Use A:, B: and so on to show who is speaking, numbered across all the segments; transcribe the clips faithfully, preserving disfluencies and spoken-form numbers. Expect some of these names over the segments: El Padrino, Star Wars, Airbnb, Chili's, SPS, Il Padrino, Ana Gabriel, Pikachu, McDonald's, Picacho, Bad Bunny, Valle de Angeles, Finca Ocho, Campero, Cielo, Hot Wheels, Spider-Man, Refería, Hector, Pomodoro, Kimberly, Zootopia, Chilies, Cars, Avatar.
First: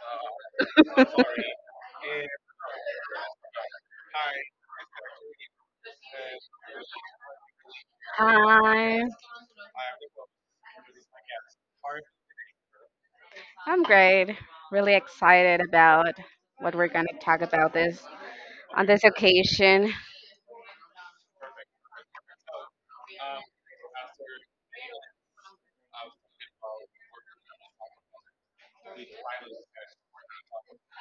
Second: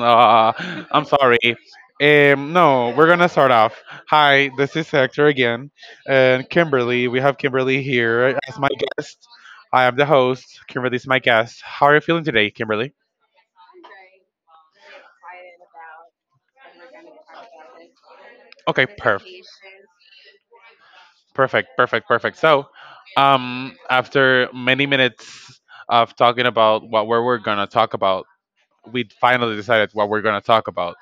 A: Uh, I'm sorry. Um, no, We're gonna start off. Hi, this is Hector again, and Kimberly. We have Kimberly here as my
B: Hi,
A: guest. I am the host. Kimberly's my guest. How are you feeling today, Kimberly?
B: I'm great. Really excited about what we're going to talk about this on
A: Okay,
B: this
A: perfect,
B: occasion.
A: perfect, perfect, perfect. So, um, after many minutes of talking about what we we're gonna talk about, we finally decided what we're gonna talk about.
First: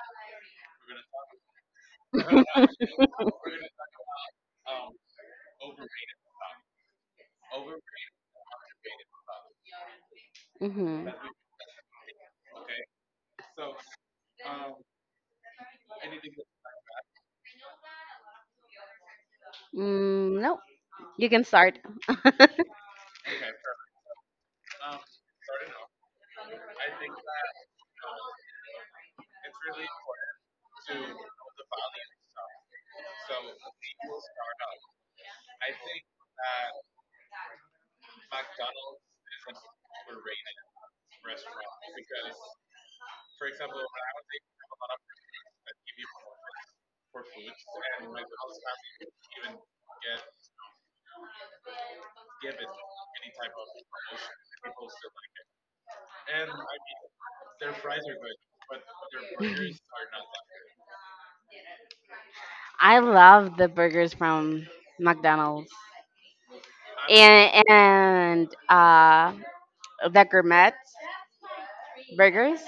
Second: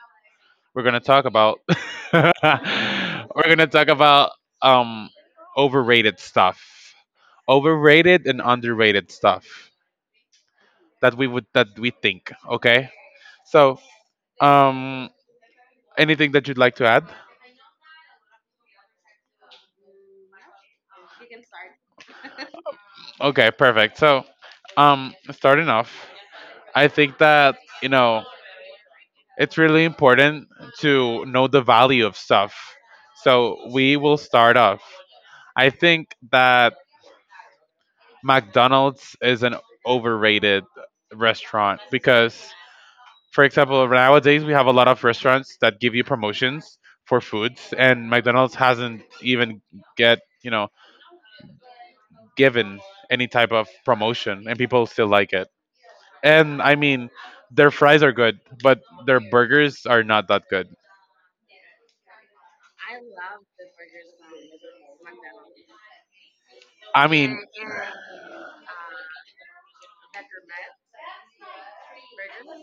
A: We're gonna talk about we're gonna talk about um overrated stuff. Overrated and underrated stuff
B: hmm
A: that we would that we think, okay? So, um anything that you'd like to add?
B: Mm, no, you can start.
A: Okay, perfect. So, um starting off, I think that, you know, it's really important to know the value of stuff. So, we will start off. I think that McDonald's is an overrated restaurant because, for example, nowadays we have a lot of restaurants that give you promotions for foods, and McDonald's hasn't even get you know given any type of promotion, and people still like it. And I mean, their fries are good, but their burgers are not that good.
B: I love the burgers from McDonald's
A: I mean,
B: and and uh, the gourmet burgers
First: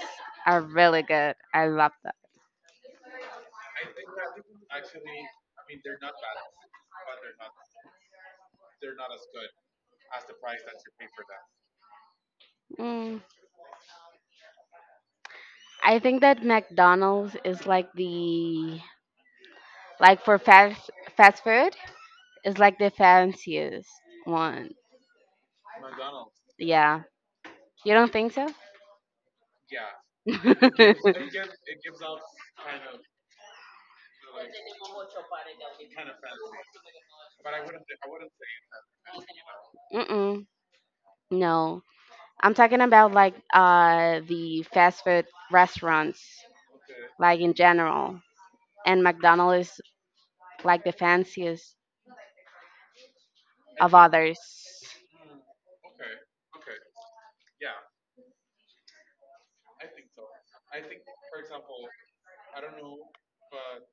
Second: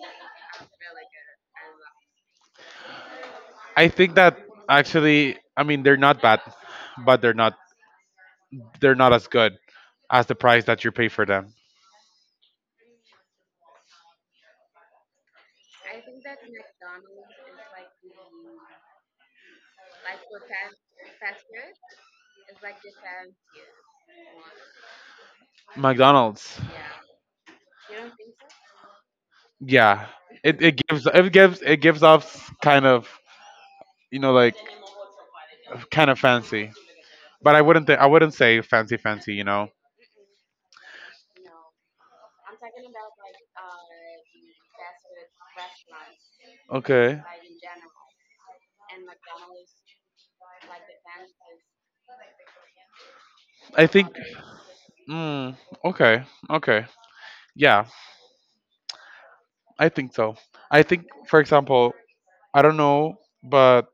B: are really good. I love that.
A: I think that actually, I mean, they're not bad, but they're not they're not as good as the price that you pay for them.
B: Mm, I think that McDonald's is like the like for fast fast food is like the fanciest one.
A: McDonald's.
B: Yeah. You don't think so?
A: Yeah, it, it gives it gives it gives off kind of, you know, like kind of fancy, but i wouldn't th- i wouldn't say fancy fancy, you know.
B: Mm-mm. No. I'm talking about like uh the fast food restaurants,
A: Okay.
B: like in general. And McDonald's is like the fanciest
A: i
B: of
A: think
B: others.
A: mm, okay, okay, yeah, I think so. I think, for example, I don't know, but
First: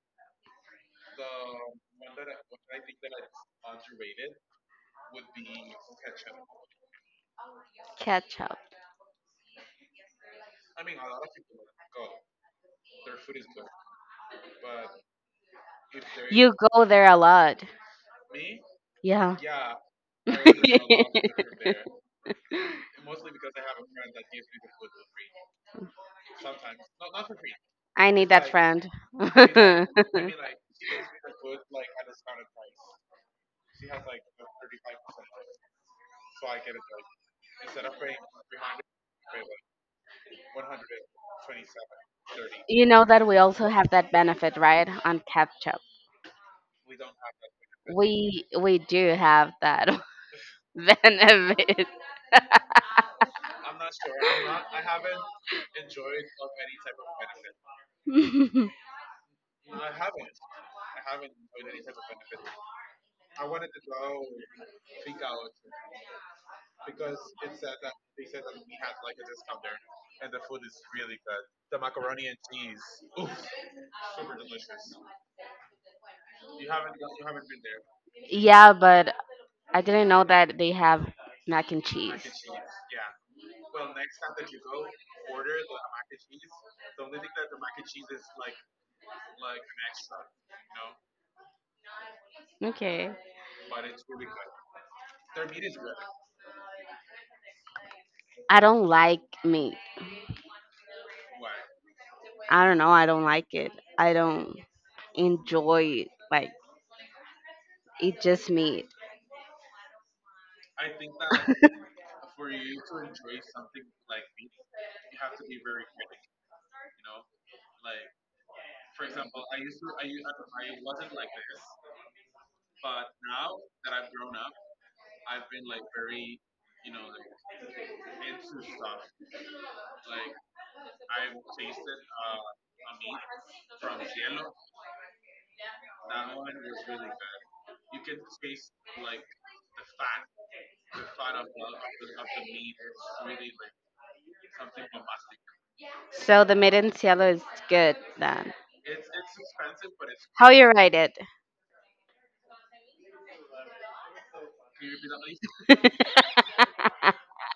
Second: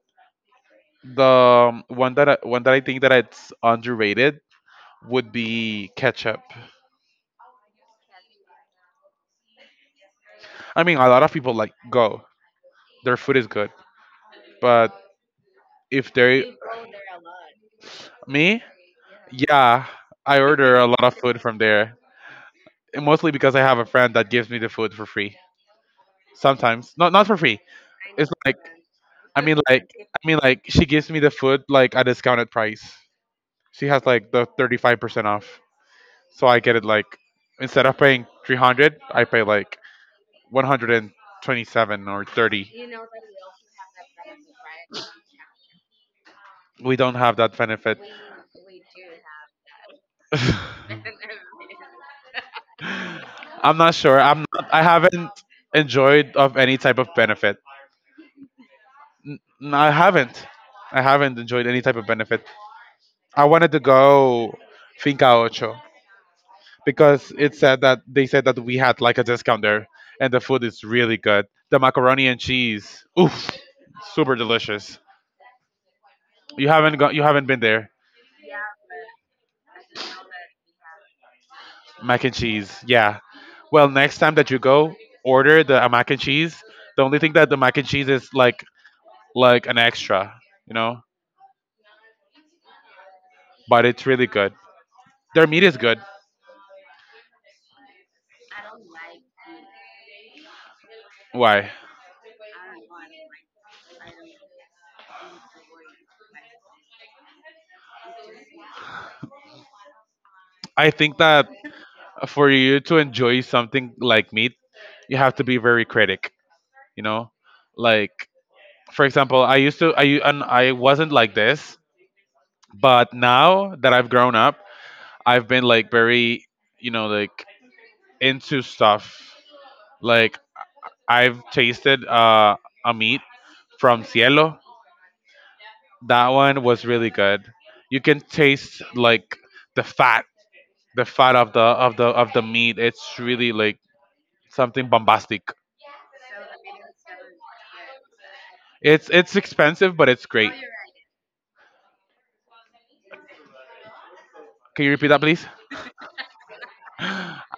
A: the um, one that I, one that I think that it's underrated would be ketchup.
B: Ketchup.
A: I mean, a lot of people like go their food is good, but if they—
B: You go there a lot.
A: Me?
B: Yeah.
A: Yeah, I order a lot of food from there, and mostly because I have a friend that gives me the food for free. Sometimes, not not for free.
B: I
A: It's
B: need that
A: like,
B: friend.
A: I mean, like, I mean, like, she gives me the food like a discounted price. She has like the thirty five percent off, so I get it like instead of paying three hundred, I pay like one hundred and twenty seven or thirty.
B: You know that we also have that benefit, right? On ketchup.
A: We don't have that benefit.
B: We we do have that benefit.
A: I'm not sure. I'm not, I haven't enjoyed of any type of benefit. N- n- I haven't. I haven't enjoyed any type of benefit. I wanted to go Finca Ocho because it said that they said that we had like a discount there, and the food is really good. The macaroni and cheese, oof, super delicious. You haven't got, you haven't been there.
B: Yeah, but I didn't know that they have mac and cheese.
A: Mac and cheese, yeah. Well, next time that you go, order the uh, mac and cheese. The only thing that the mac and cheese is like like an extra, you know.
B: Okay.
A: But it's really good. Their meat is good.
B: I don't like meat.
A: Why?
B: I don't know. I don't like it. I don't enjoy like eat just meat.
A: I think that for you to enjoy something like meat, you have to be very critic. You know, like, for example, I used to I and I wasn't like this, but now that I've grown up, I've been like very, you know, like into stuff. Like, I've tasted uh, a meat from Cielo. That one was really good. You can taste like the fat the fat of the of the of the meat. It's really like something bombastic.
B: So the made in Cielo is good then.
A: It's it's expensive, but it's
B: How
A: great.
B: you write it?
A: Can you repeat that, please? I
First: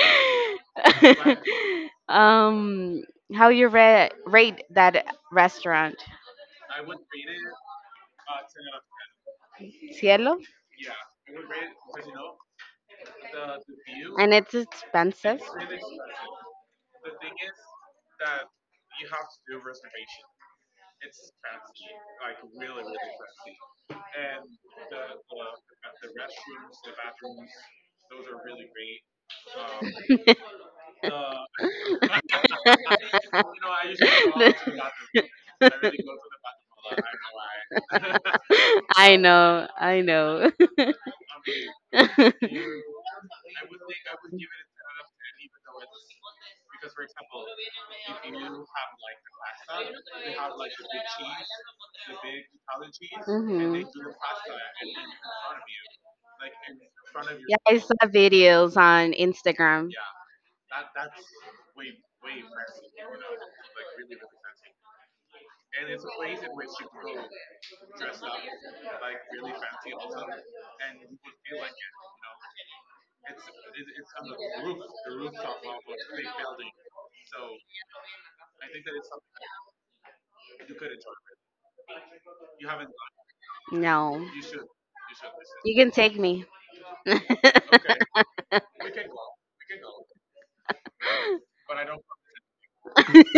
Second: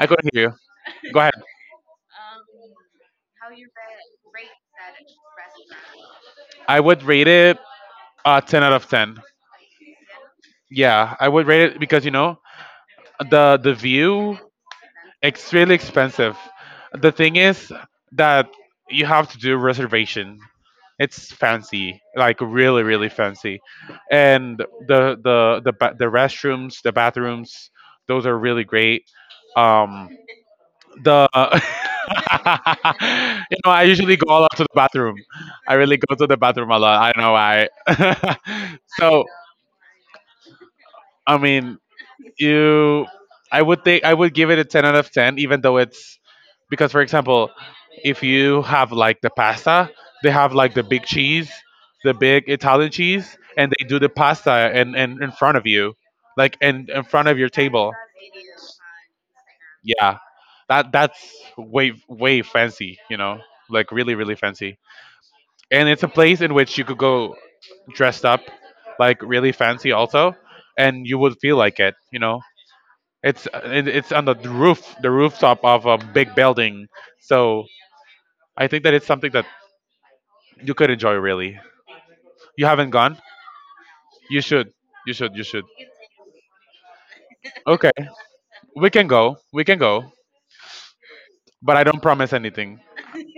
A: couldn't hear you. Go ahead.
B: um, how you ra- rate that restaurant?
A: I would rate it uh, ten out of ten.
B: Cielo?
A: Yeah, I would rate it because, you know, the the
B: And
A: view—
B: it's expensive.
A: It's really expensive. The thing is that you have to do reservation. It's fancy, like really, really fancy, and the the the ba- the restrooms, the bathrooms, those are really great. Um, the You know, I usually go a lot to the bathroom. I really go to the bathroom a lot. I don't know why.
B: I
A: So
B: know, I know.
A: I mean, you— I would think I would give it a ten out of ten even though it's— because, for example, if you have like the pasta, they have like the big cheese, the big Italian cheese, and
B: Mhm.
A: they do the pasta and and in, in front of you like and in, in front of your
B: Yeah, I
A: table.
B: saw videos on Instagram.
A: Yeah, that that's way way fancy, you know, like really really fancy. And it's a place in which you could go dressed up, like really fancy also, and you would feel like it, you know. It's uh, it, it's on the roof, the rooftop of a big building. So I think that it's something that you could enjoy. Really, you haven't gone.
B: No,
A: You should. You should. You should.
B: you can take me.
A: Okay, we can go. We can go. But I don't promise anything.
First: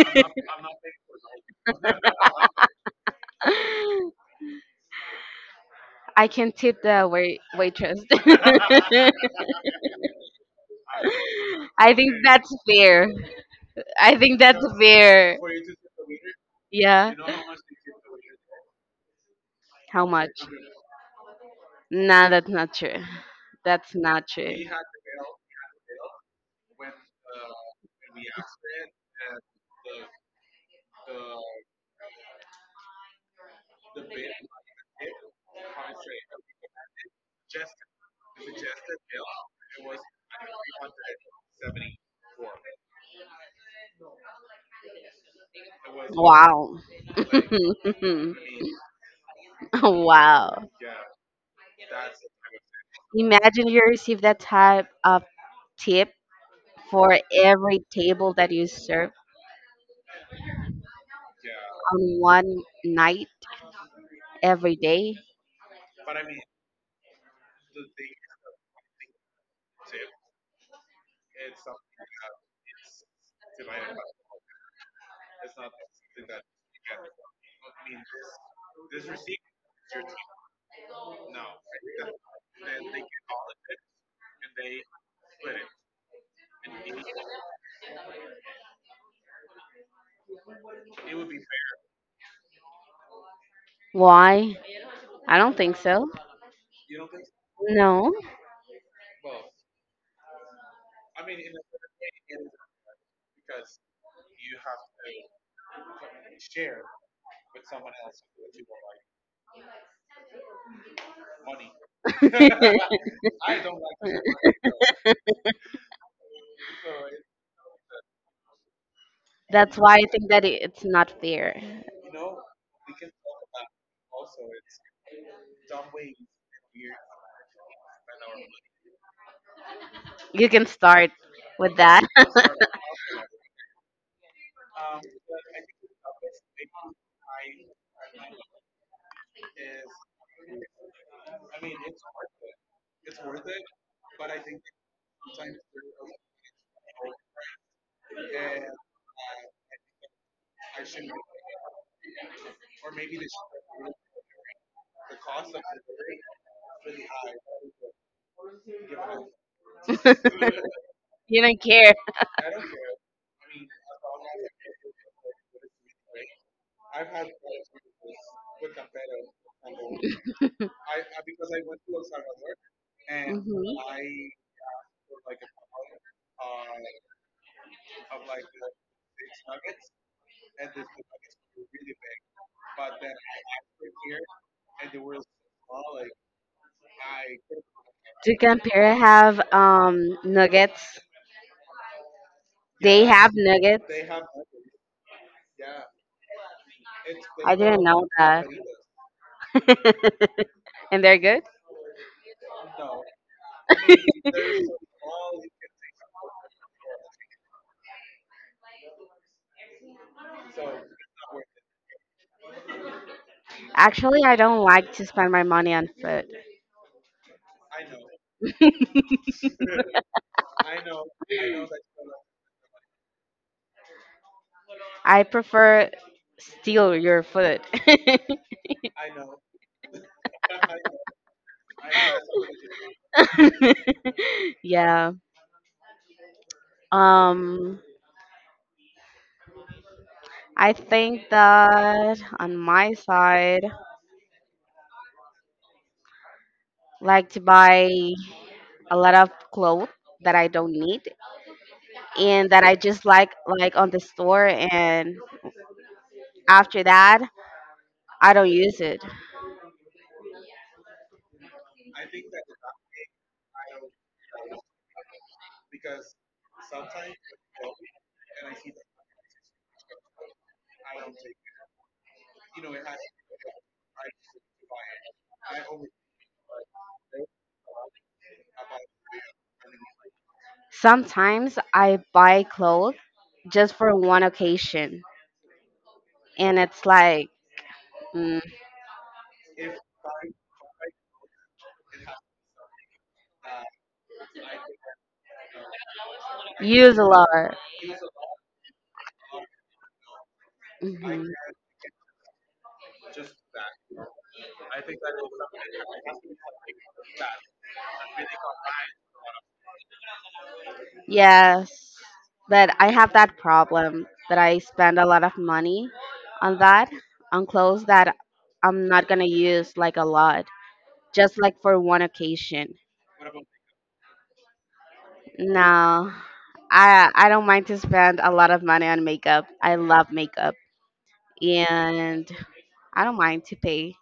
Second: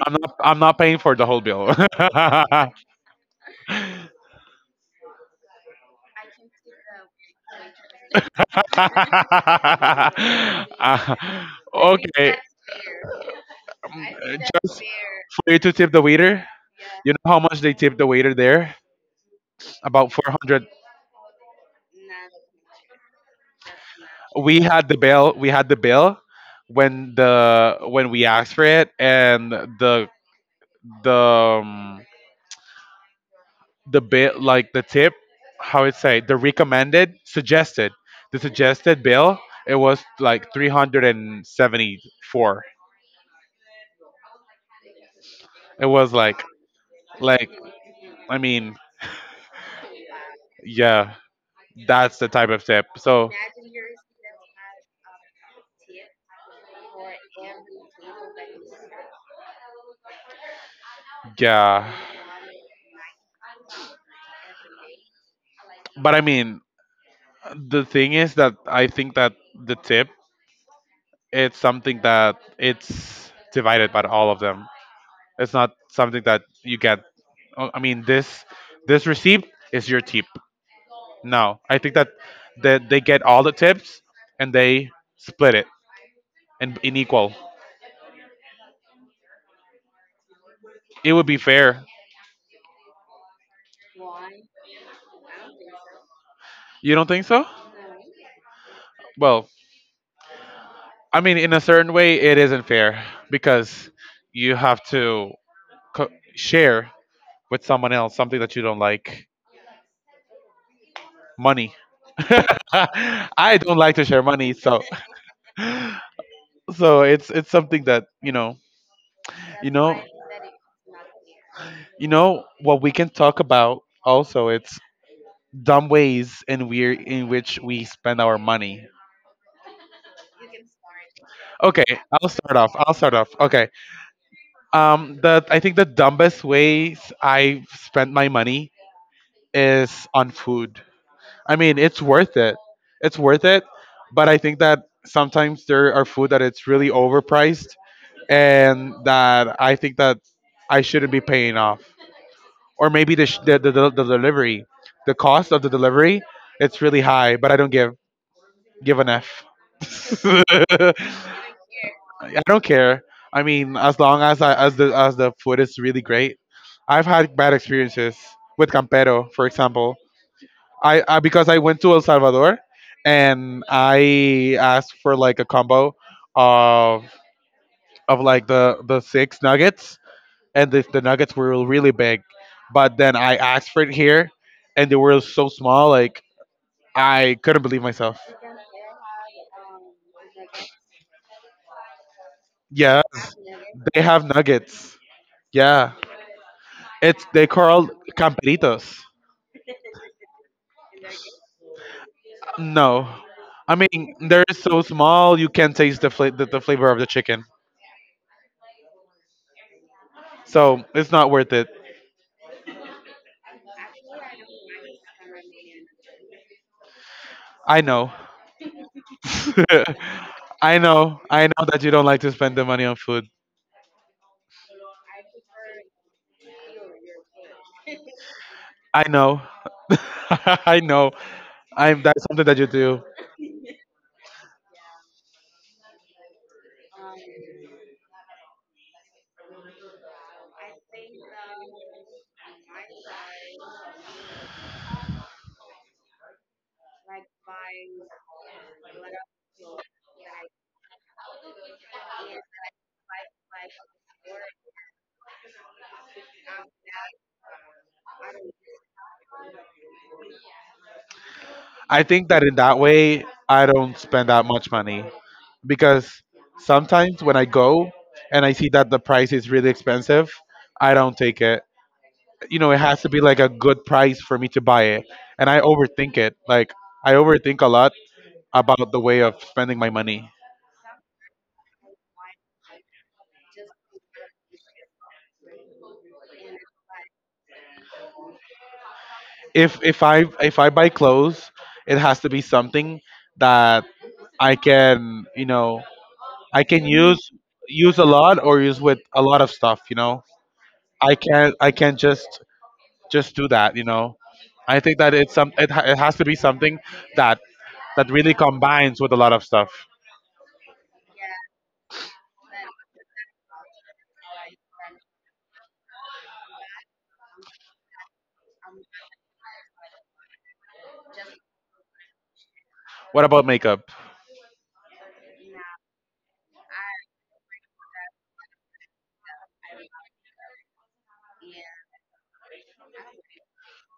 A: I'm not. I'm not paying for the whole bill.
B: I can tip the wait- waitress. I
A: Uh,
B: think
A: okay.
B: that's fair.
A: Um,
B: I think that's
A: Just
B: fair.
A: for you to tip the waiter. You
B: Yeah.
A: know how much they tip the waiter there?
B: How
A: About four
B: much?
A: hundred
B: Nah, that's not true. That's not true.
A: we had the bill we had the bill when the when we asked for it, and the the um, the bit like the tip, how it say, the recommended suggested, the suggested bill, it was like three hundred seventy four. It was like—
B: Wow.
A: like— I mean,
B: Wow.
A: yeah, that's the type of tip. So
B: Imagine you receive that type of tip for every table that you serve
A: yeah,
B: on one night every day.
A: but I mean, the thing is that I think that the tip, it's something that it's divided by all of them. It's not something that you get. Oh, I mean, this this receipt is your tip. No, I think that that they get all the tips and they split it and in equal. It would be fair.
B: Why? I don't think so.
A: You don't think so?
B: No.
A: Well, I mean, in a certain way, it isn't fair because you have to co- share with someone else something that you don't like. Money. I don't like to share money, so so it's it's something that, you know— you
B: That's why I
A: know
B: think that it- it's not fair.
A: you know what we can talk about also? It's dumb ways in we in which we spend our money.
B: You can start with
A: Okay,
B: that.
A: i'll start off I'll start off. Okay, um the I think the dumbest ways I spent my money is on food. I mean, it's worth it It's worth it, but I think that sometimes there are food that it's really overpriced, and that I think that I shouldn't be paying off. Or maybe the, sh- the, the the the delivery, the cost of the delivery, it's really high. But I don't give give an F.
B: You don't care.
A: I don't care. I mean, as long as I, as the as the food is really great— I've had bad experiences with Campero, for example. I, I, because I went to El Salvador
B: Mhm.
A: and I asked for like a combo of of like the the six nuggets, and the, the nuggets were really big. But then I asked for it here, and they were so small, like I couldn't believe myself.
B: To compare, I have um nuggets.
A: Yeah,
B: They have nuggets.
A: they have nuggets. Yeah, it's, they
B: I didn't
A: called
B: know that.
A: camperitos.
B: And they're good?
A: No, I mean they're so small you can't taste the fla- the the flavor of the chicken, so it's not worth it.
B: Actually, I don't like to spend my money on food.
A: I know. I know. I know that you don't like to spend the money on food.
B: I prefer steal your food.
A: I know. I know. I'm That's something that you do.
B: Yeah. Um I think that on my side, like to buy a lot of clothes that I don't need and that I just like like on the store and after that I don't use it.
A: I think that in that way, I don't spend that much money because sometimes when I go and I see that the price is really expensive, I don't take it. You know, it has to be like a good price for me to buy it. And I overthink it. Like I overthink a lot about the way of spending my money.
B: Sometimes I buy clothes just for one occasion, and it's like mm,
A: If if I if I buy clothes, it has to be something that I can, you know, I can
B: use a
A: use—
B: lot.
A: use a lot or use with a lot of stuff, you know. I
B: Mhm.
A: can't I can't just just do that, you know. I think that it's some, it, ha- it has to be something that that really combines with a lot of stuff.
B: Yes, but I have that problem that I spend a lot of money on that on clothes that I'm not gonna use like a lot, just like for one occasion.
A: What about makeup?
B: No, I I don't mind to spend a lot of money on makeup. I love makeup, and I don't mind to pay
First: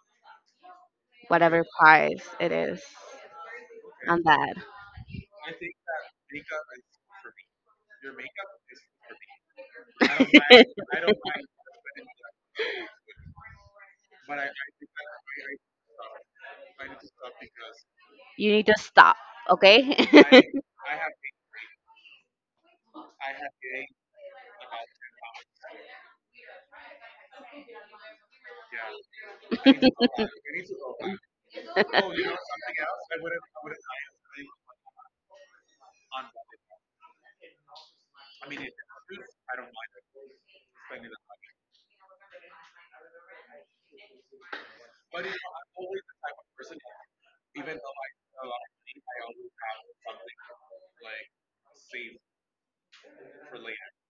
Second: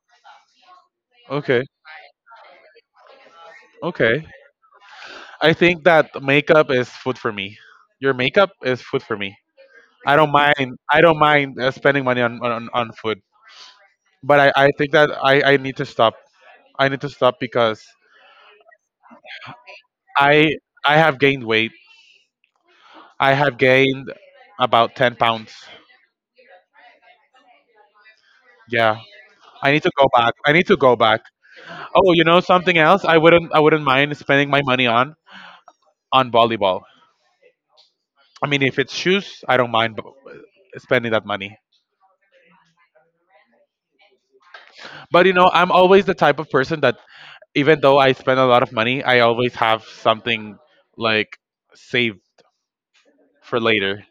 B: whatever
A: okay
B: price it is. I'm
A: okay.
B: bad.
A: I think that makeup is food for me. Your makeup is food for me. i don't mind I don't mind uh, spending money on on, on food. But I, I think that I, I need to stop. I need to stop because
B: You need to stop, okay?
A: i I have gained weight. I have gained about ten pounds. Yeah, i need to go back I need to go back. Oh, you know something else? I wouldn't. I wouldn't mind spending my money on on volleyball. I mean, if it's shoes, I don't mind b- spending that money. But you know, I'm always the type of person that even though I spend a lot of money, I always have something like saved for later.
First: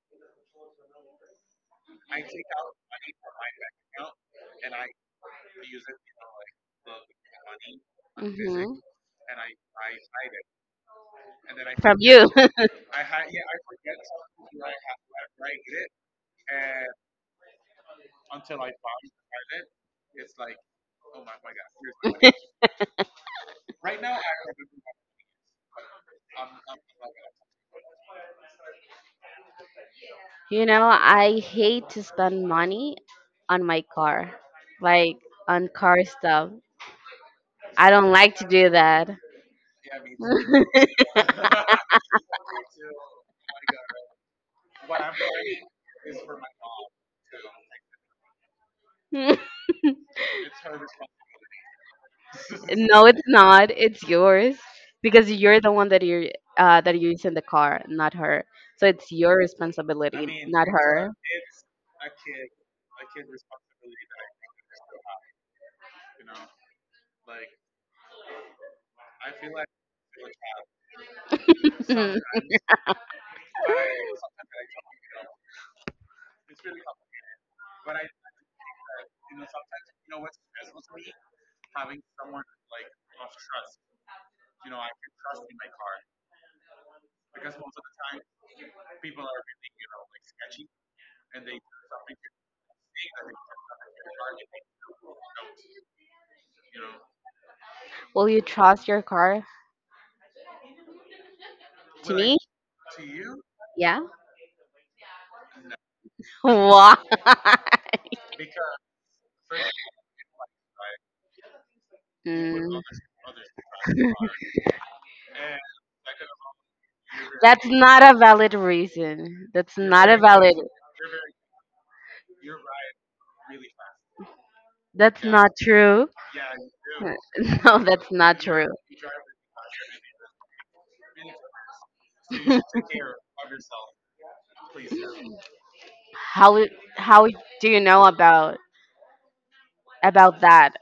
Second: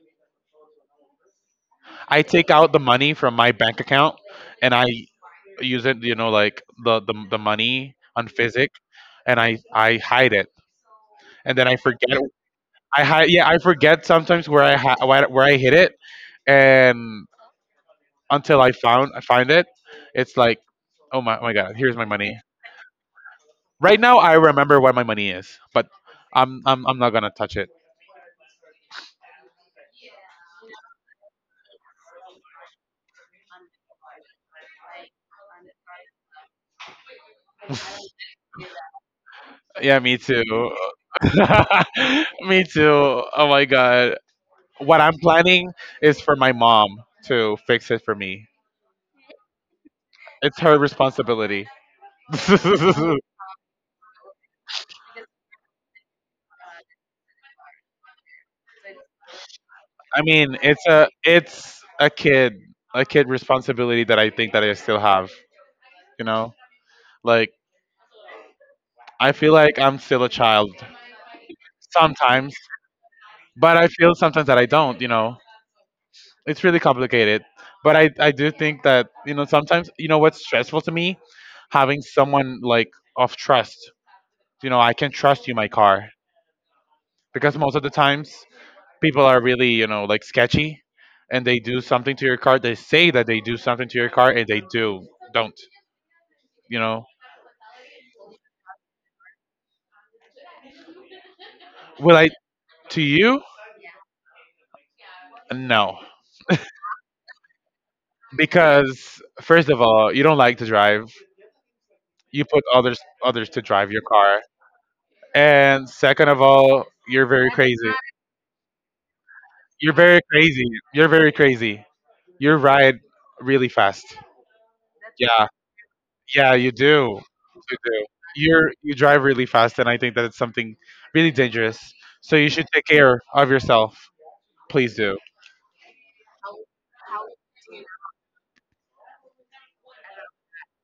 A: I take out the money from my bank account and I use it. You know, like the the, the money on
B: Mhm.
A: physic, and I I hide it, and then I
B: From
A: forget.
B: you.
A: I hide. Yeah, I forget sometimes where I ha- where I hid it, and until I found I find it. It's like, oh my, oh my god, here's my money. Right now, I remember where my money is, but I'm I'm I'm not gonna touch it.
B: You know, I hate to spend money on my car, like on car stuff. I don't like to do that.
A: Yeah, me too. Me too. Oh my god, what I'm planning is for my mom to fix it for me.
B: No,
A: It's her responsibility. I
B: it's not. It's yours because you're the one that you're uh, that you use in the car, not her. So it's your responsibility,
A: mean,
B: not
A: it's a
B: her.
A: it's a kid a kid responsibility that I think that I still have. You know, like I feel like I'm still a child sometimes, but I feel sometimes that I don't, you know. It's really complicated. But I, I do think that, you know, sometimes, you know, what's stressful to me? Having someone like of trust. You know, I can trust you my car because most of the times people are really, you know, like sketchy, and they do something to your car. They say that they do something to your car and they do, don't, you know.
B: Will you trust your car
A: Will
B: to
A: I,
B: me?
A: to you?
B: Yeah.
A: No.
B: Why?
A: Because first of all, you don't like to drive. You put
B: Mm.
A: others others to drive your car. And second of all, you're very
B: That's
A: crazy.
B: not a valid reason. That's
A: You're
B: not
A: very
B: a valid.
A: crazy. You're very crazy. You ride really fast.
B: That's
A: Yeah,
B: not true.
A: yeah, you do. You
B: No,
A: do.
B: that's not
A: You're
B: true.
A: you drive really fast, and I think that it's something really dangerous. So you should take care of yourself. Please do.
B: How it- how do you know about about that?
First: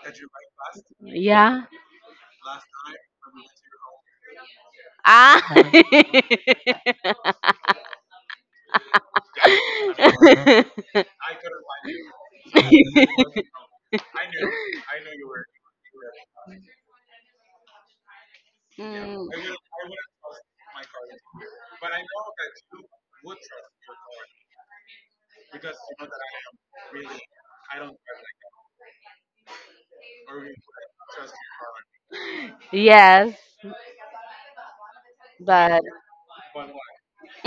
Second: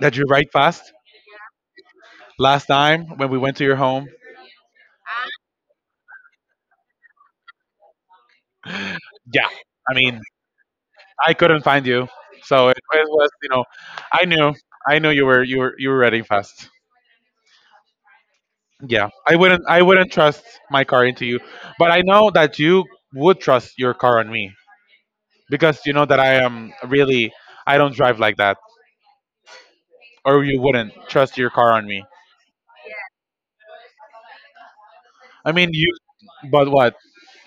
A: That you ride fast.
B: Yeah.
A: Last time when we went to your home,
B: Ah.
A: yeah. I mean, I couldn't find you, so it, it was you know, I knew, I knew you were you were you were riding fast. Yeah,
B: Mm,
A: I wouldn't. I wouldn't trust my car into you, but I know that you would trust your car on me because you know that I am really. I don't drive like that, or you wouldn't trust your car on me.
B: yes,
A: I mean,
B: but
A: you. But what?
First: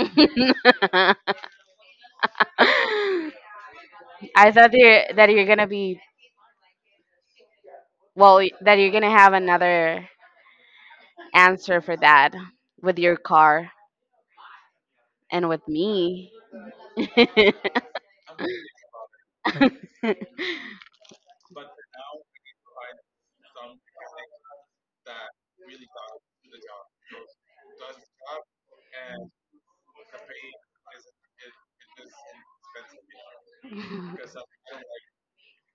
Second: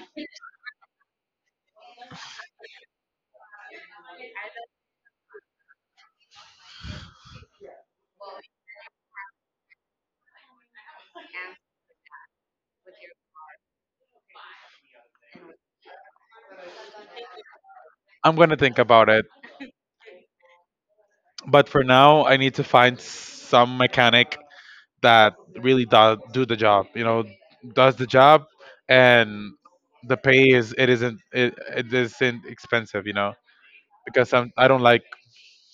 B: I thought that you're, that you're gonna be well, that you're gonna have another answer for that with your car and with me.
A: I'm gonna think about it. But for now, I need to find some mechanic that really does do the job. You know, does the job, and the pay is it isn't it, it isn't expensive. You know, because I'm I don't like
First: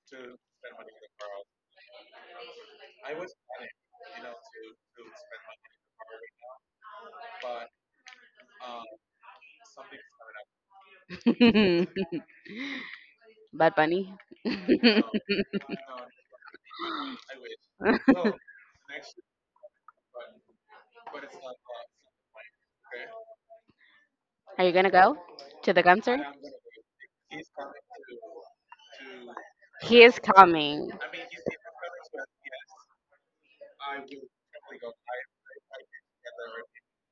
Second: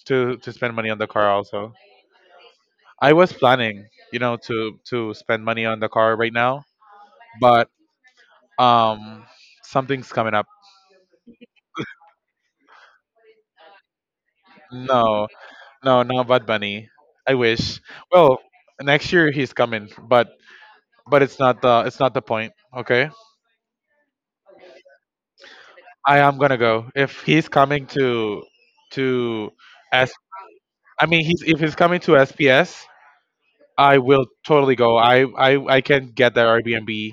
A: to to spend money on the car also. I was planning, you know, to to spend money on the car right now, but um, something's coming up.
B: Bad Bunny.
A: No, no, not Bad Bunny. I wish. Well, next year he's coming, but but it's not the it's not the point. Okay,
B: Are you gonna go to the
A: I
B: concert?
A: am gonna go if he's coming to to
B: He
A: S.
B: is coming.
A: I mean, he's if he's coming to S P S, I will totally go. I I I can get the Airbnb.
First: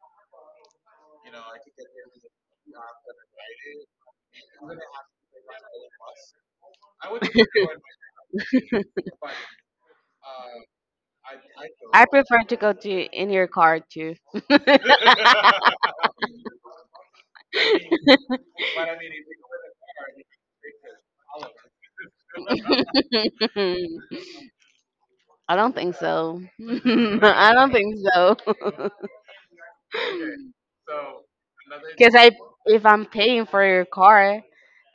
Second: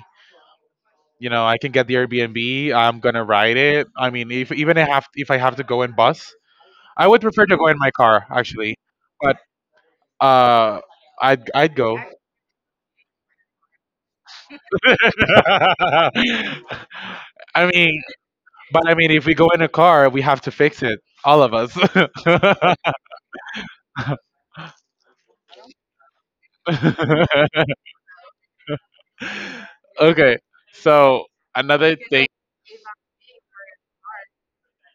A: You know, I can get the Airbnb. I'm gonna ride it. I mean, if even I have if I have to go in bus, I would prefer to go in my car actually, but uh, I'd I'd go.
B: I prefer to go to in your car too.
A: I mean, but I mean, if we go in a car, we have to fix it, all of us.
B: I don't think so. I don't think so.
A: Okay, so another
B: Because
A: thing.
B: I, if I'm paying for your car,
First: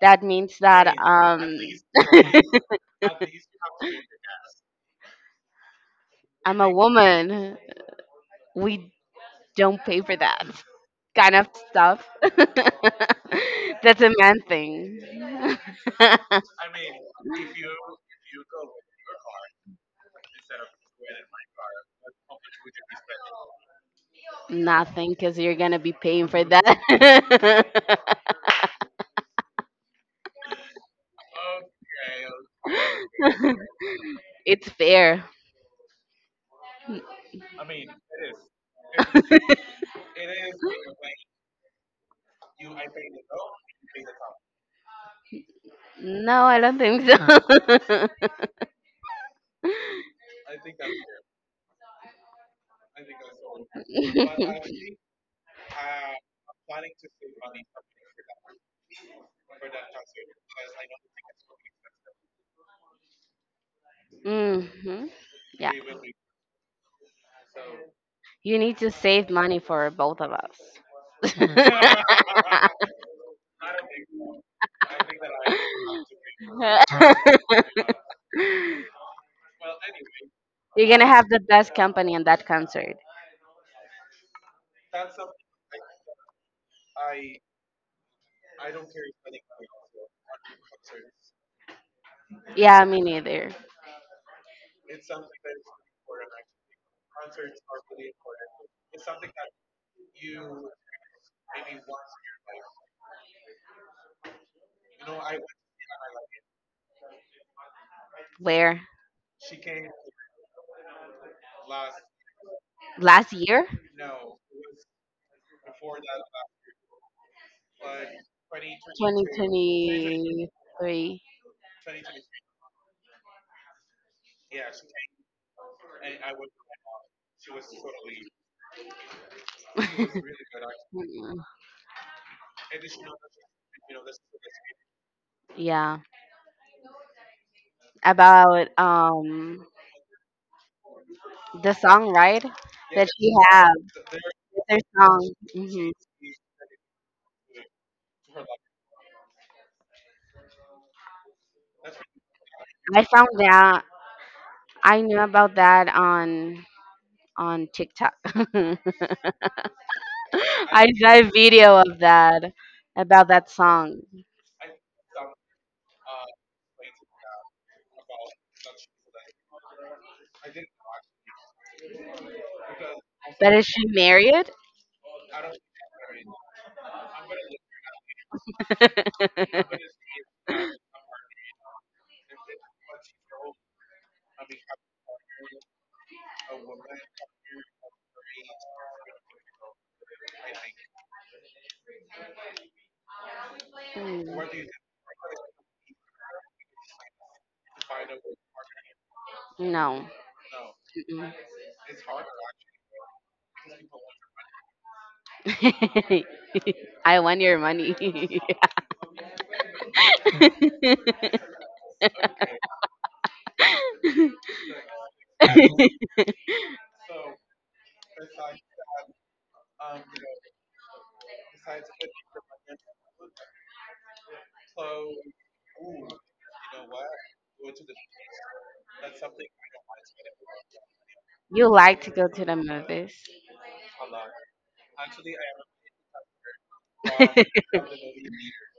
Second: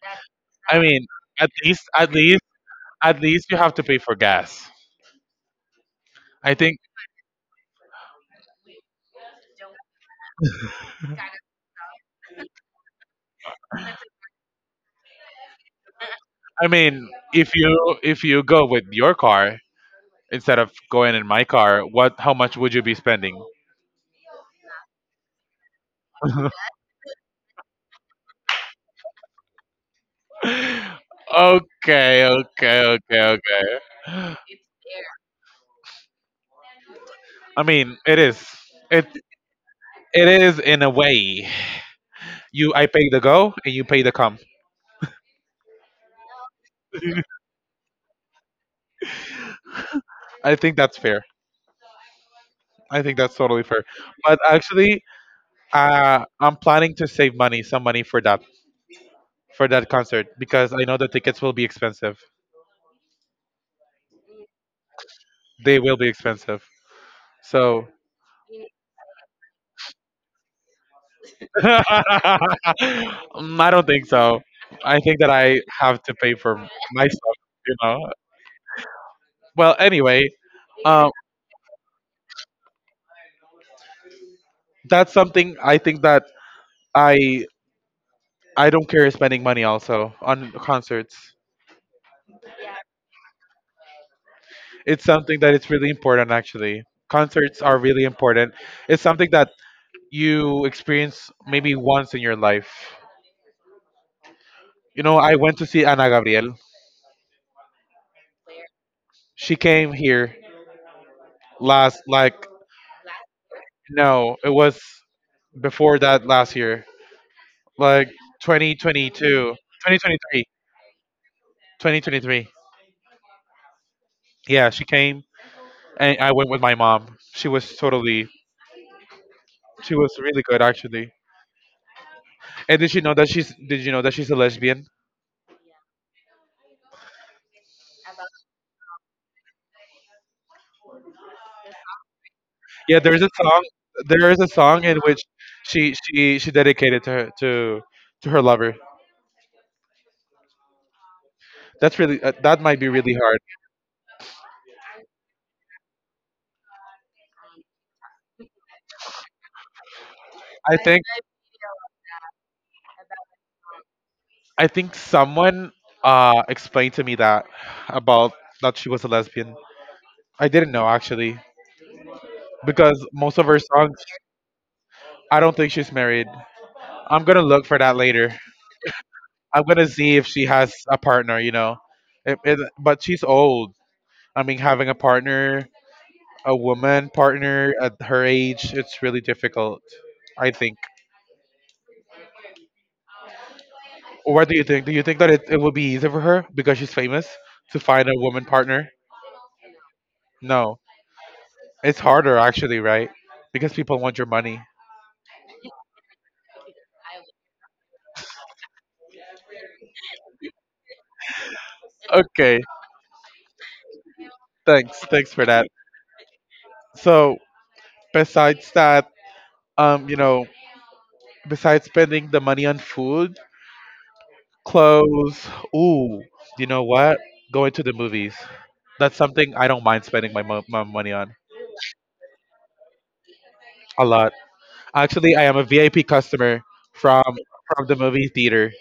B: that means
A: I
B: that
A: mean, at
B: um
A: least at least at least you have to pay for gas. I
B: I'm a
A: think.
B: woman. We don't pay for that kind of stuff. That's a man thing.
A: I mean, if you if you go with your car instead of going in my car, what how much would you be spending?
B: Nothing, because you're gonna be paying for that.
A: Okay, okay, okay, okay.
B: It's fair.
A: I mean, it is. It it is in a way. You, I pay the go, and you pay the come.
B: No, I don't think so.
A: I think that's fair. I think that's totally fair. But actually, uh, I'm planning to save money, some money for that for that concert because I know the tickets will be expensive.
B: hmm Yeah.
A: They will be expensive. So
B: You need to save money for both of us.
A: mm, I don't think so. I think that I have to pay for myself. You know. Well, anyway.
B: You're gonna
A: um,
B: have the best company in that concert.
A: That's something I think that I I don't care spending money also on concerts.
B: Yeah, me neither.
A: It's something that it's really important actually. Concerts are really important. It's something that you experience maybe once in your life. You know, I went to see Ana Gabriel.
B: Where?
A: She came here last like
B: Last year?
A: no, it was before that last year. Like twenty twenty two, twenty twenty three,
B: twenty twenty-three.
A: twenty twenty three. Yeah, she came and I went with my mom. She was totally she was really good actually.
B: Mm,
A: And did you know that she's did you know that she's a lesbian?
B: Yeah. About um the song, right?
A: Yeah,
B: That
A: there's a
B: she
A: song
B: have
A: there is a
B: their
A: song in which
B: song. hmm
A: she she she dedicated to her to to her lover. That's really uh, that might be
B: I
A: really
B: found
A: hard.
B: that I knew about that on on TikTok.
A: I
B: I
A: think
B: saw a video of that about that song.
A: I think someone uh explained to me that about that she was a lesbian. I didn't know actually because most of
B: But
A: her
B: is she
A: songs
B: married?
A: I don't think she's married. I'm going to look for that later. I'm going to see if she has a partner, you know. It, it, but she's old. I mean having a partner, a woman partner at her age, it's really difficult, I think.
B: Mm,
A: What do you think? Do you think that it, it would be easy for her because she's famous to find a woman partner?
B: No.
A: No.
B: Mm-mm.
A: It's harder, actually, right? Because people want your money.
B: I want your money.
A: Okay.
B: You
A: Thanks. Thanks for that. So, besides that, um, you know, besides spending the money on food, clothes, ooh, you know what? Going to the movies. That's something I don't mind spending my, mo- my money on
B: like to go to the movies
A: a lot. Actually, I am a V I P customer from from the movie theater.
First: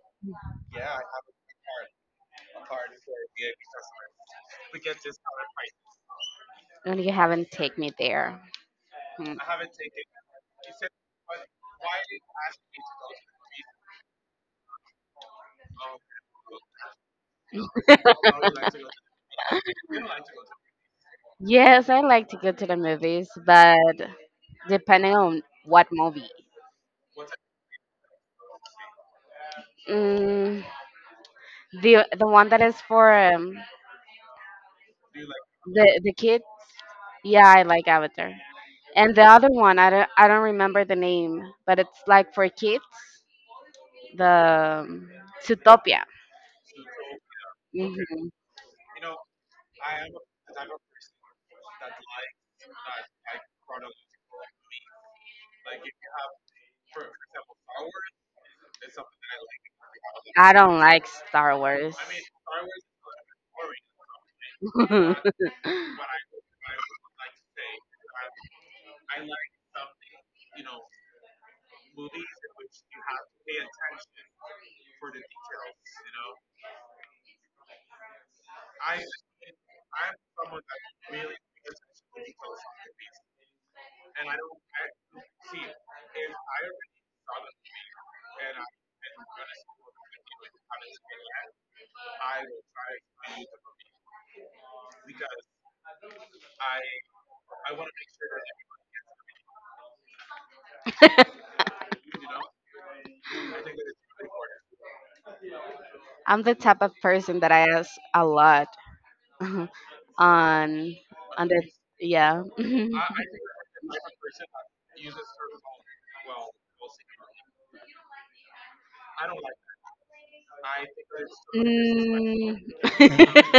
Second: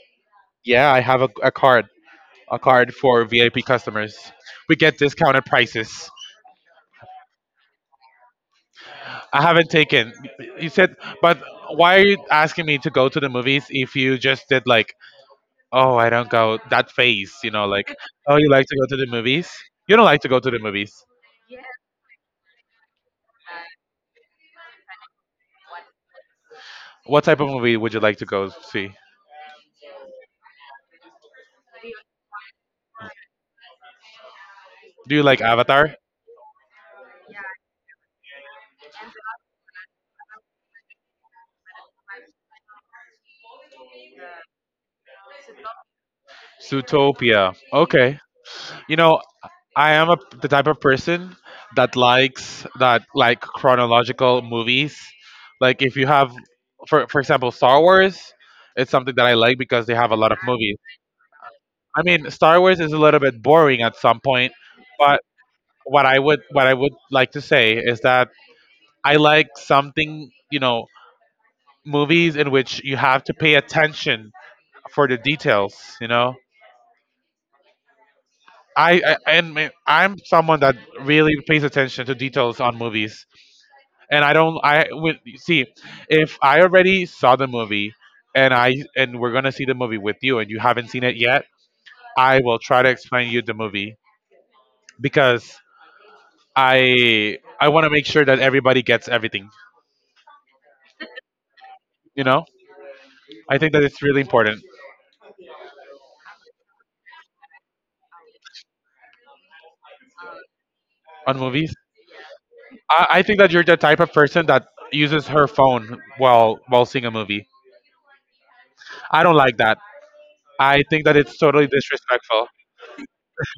A: Yeah, I have a, a card, a card for V I P customers. We get discounted prices.
B: and you haven't take me there. Mm.
A: I haven't taken. You said, but why are you asking me to go to the movies if you just did like, oh, I don't go that phase, you know, like, oh, you like to go to the movies? You don't like to go to the movies.
B: Yes, I like to go to the movies, but depending on what movie.
A: What type of movie would you like to go see?
B: Mm, the the one that is for um,
A: Do you like Avatar?
B: the the kids. Yeah, I like Avatar. And the other one, I don't I don't remember the name, but it's like for kids. The um, Zootopia.
A: Zootopia. Okay.
B: hmm
A: You know, I am a, the type of person that likes that like chronological movies. Like if you have, for for example, Star Wars, it's something that I like because they have a lot of
B: I
A: movies.
B: don't like Star Wars.
A: I mean, Star Wars is a little bit boring at some point, but what I would what I would like to say is that I like something, you know, movies in which you have to pay attention for the details. You know, I, I and me- I'm someone that really pays attention to details on movies. And I don't. I would see if I already saw the movie, and I and we're gonna see the movie with you, and you haven't seen it yet. I will try to explain you the movie because I I want to make sure that everybody gets everything. You know, I think that it's really important
B: I'm the type of person that I ask a lot on
A: on
B: on the
A: movies.
B: yeah.
A: I, I think that you're the type of person that uses her phone while while seeing a movie. I don't like that. I think that it's totally disrespectful.
B: Mm.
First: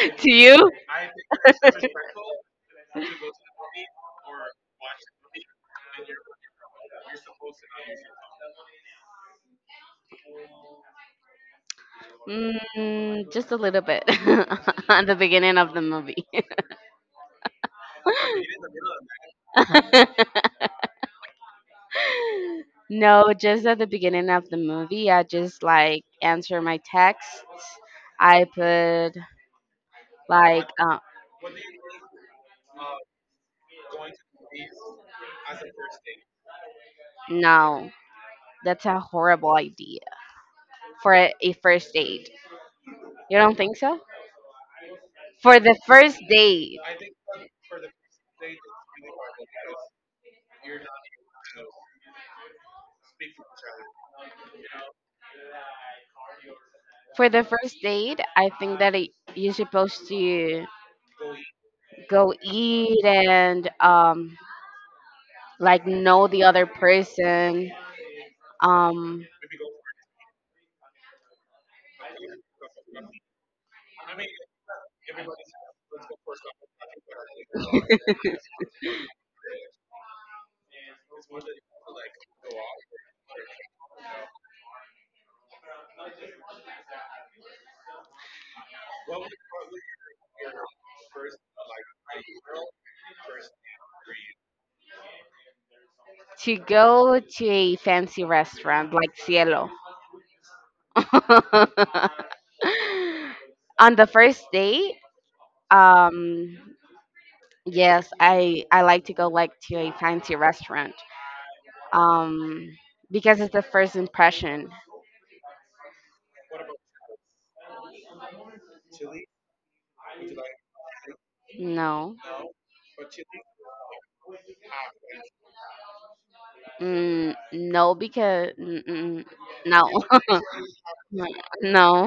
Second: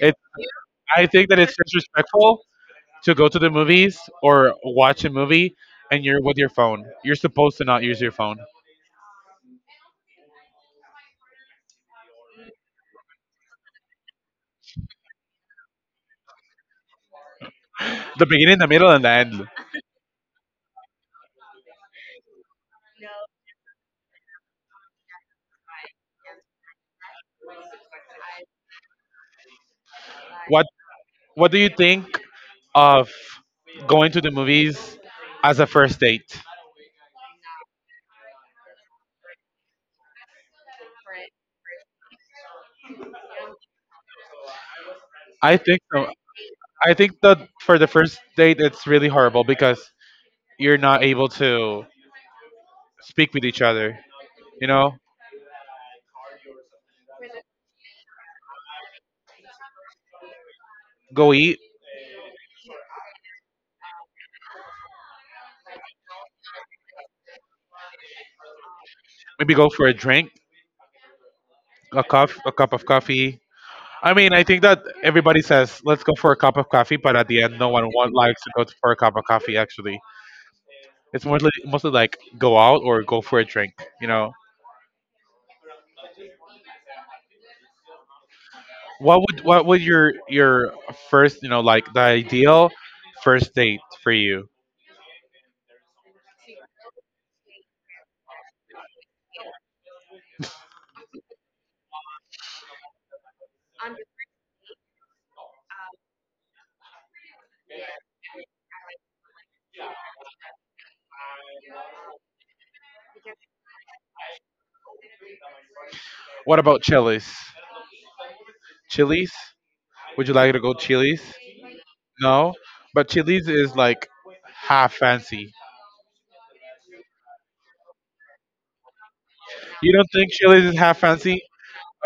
A: It
B: To you?
A: I think that it's disrespectful to go to the movies or watch a movie and you're with your phone. You're supposed to not use your phone.
B: Mm, just a little bit at the beginning of the movie.
A: The beginning, the middle, and the end.
B: No, just at the beginning of the movie, I just like answer my texts. I put
A: What
B: like, uh,
A: What do you think of going to the movies as a first date?
B: no, that's a horrible idea for a, a first date. You don't think so?
A: I
B: For the
A: think so.
B: first date.
A: I think that for the first date, it's really horrible because you're not able to speak with each other. You know,
B: For the first date, I think that it, you're supposed to
A: go eat,
B: go eat and um, like know the other person. Um,
A: maybe go for a drink, a cup, a cup of coffee, I mean, I think that everybody says, let's go for a cup of coffee, but at the end, no one wa- likes to go for a cup of coffee, actually. It's mostly, mostly like go out or go for a drink, you know? What would, what would your, your first, you know, like the ideal first date for you?
B: to go to a fancy restaurant like Cielo. On the first date, um, yes, I I like to go like to a fancy restaurant. Um, because it's the first impression.
A: What about Chili's? Chili's? Would you like to go Chili's?
B: No.
A: No? But Chili's is like half fancy.
B: Mm, no, because mm, mm,
A: You don't
B: no,
A: think Chili's is half fancy?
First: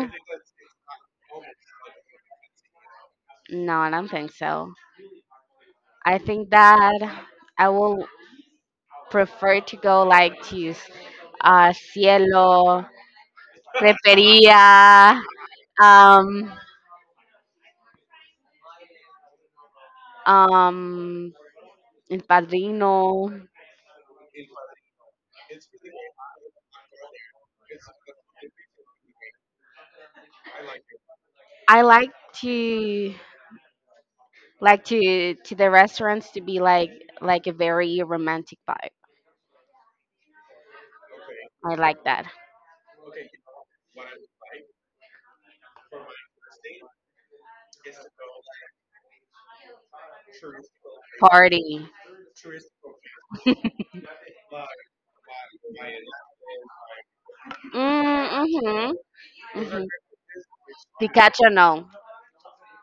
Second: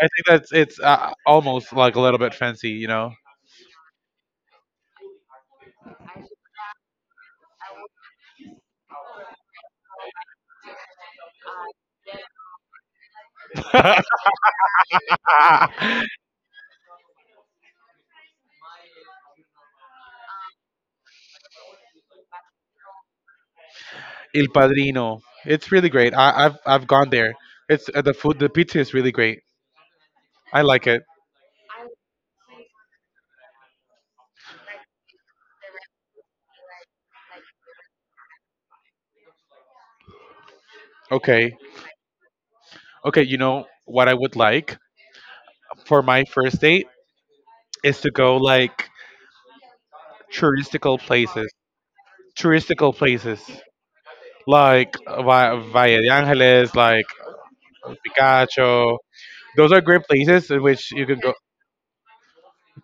A: I think that's it's uh, almost like a little bit fancy, you know?
B: no, I don't think so. I think that I will prefer to go like to uh, Cielo, Refería, um, um, El Padrino.
A: Il Padrino. It's really great. I, I've I've gone there. It's uh, the food. The pizza is really great. I like it.
B: I like to like to to the restaurants to be like like a very romantic vibe.
A: Okay,
B: I like that
A: okay. You know what I would like for my first date is to go like touristical places.
B: party.
A: Touristical places like Va- Valle de Angeles, like
B: Mm, Mm-hmm.
A: Picacho. Those are
B: hmm
A: great places in which you
B: The
A: can go.
B: catcher, no.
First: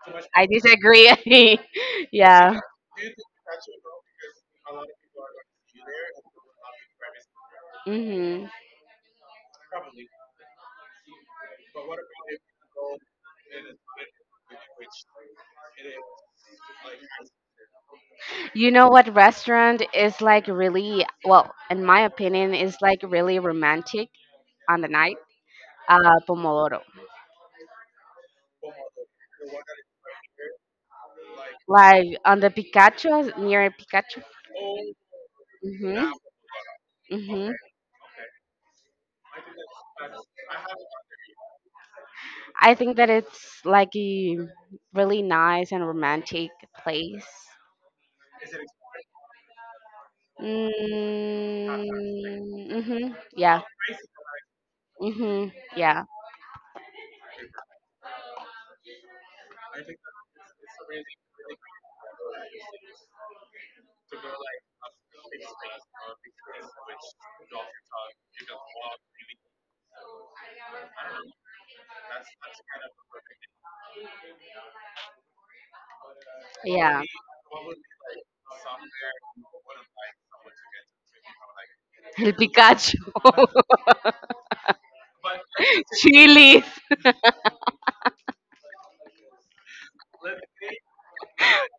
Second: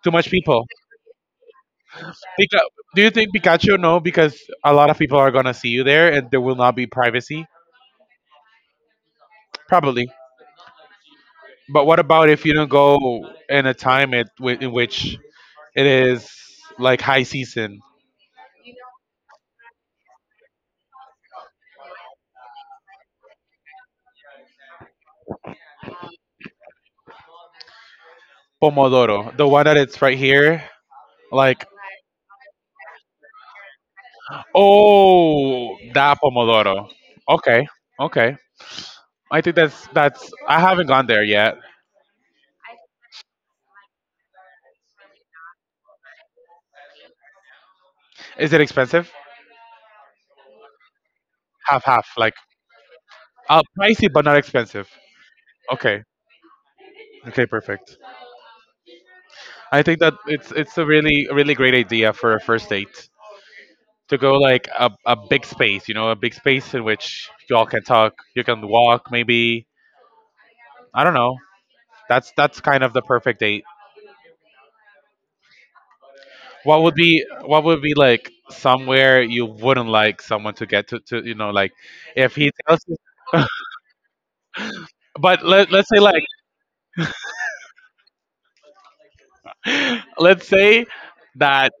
A: Too much
B: I
A: people.
B: disagree. Yeah.
A: Pica- Do you think Pikachu? No, because a lot of people are gonna see you there, and there will not be privacy.
B: hmm
A: Probably. But what about if you don't go in a time it, wi- in which it is like high season?
B: You know what restaurant is like really, well, in my opinion, is like really romantic on the night? Uh, Pomodoro.
A: Pomodoro, the one that it's right here, like
B: Like on the Picacho near Pikachu.
A: oh,
B: hmm
A: that pomodoro.
B: hmm
A: Okay, okay. I think that's that's. I haven't gone there yet.
B: I think that it's like a really nice and romantic place.
A: Is it expensive? Half
B: Mm-hmm.
A: half, like
B: Mm-hmm.
A: uh,
B: Yeah.
A: pricey but not expensive.
B: hmm
A: Okay,
B: Yeah.
A: okay, perfect. I think that it's it's a really really great idea for a first date. To go like a, a big space, you know, a big space in which y'all can talk, you can walk maybe. I don't know. That's that's kind of the perfect date. What would
B: Yeah.
A: be what would be like somewhere you wouldn't like someone to get to, to you know, like if
B: El
A: he tells you
B: Picacho.
A: but let, let's say like
B: Chilies.
A: let's say that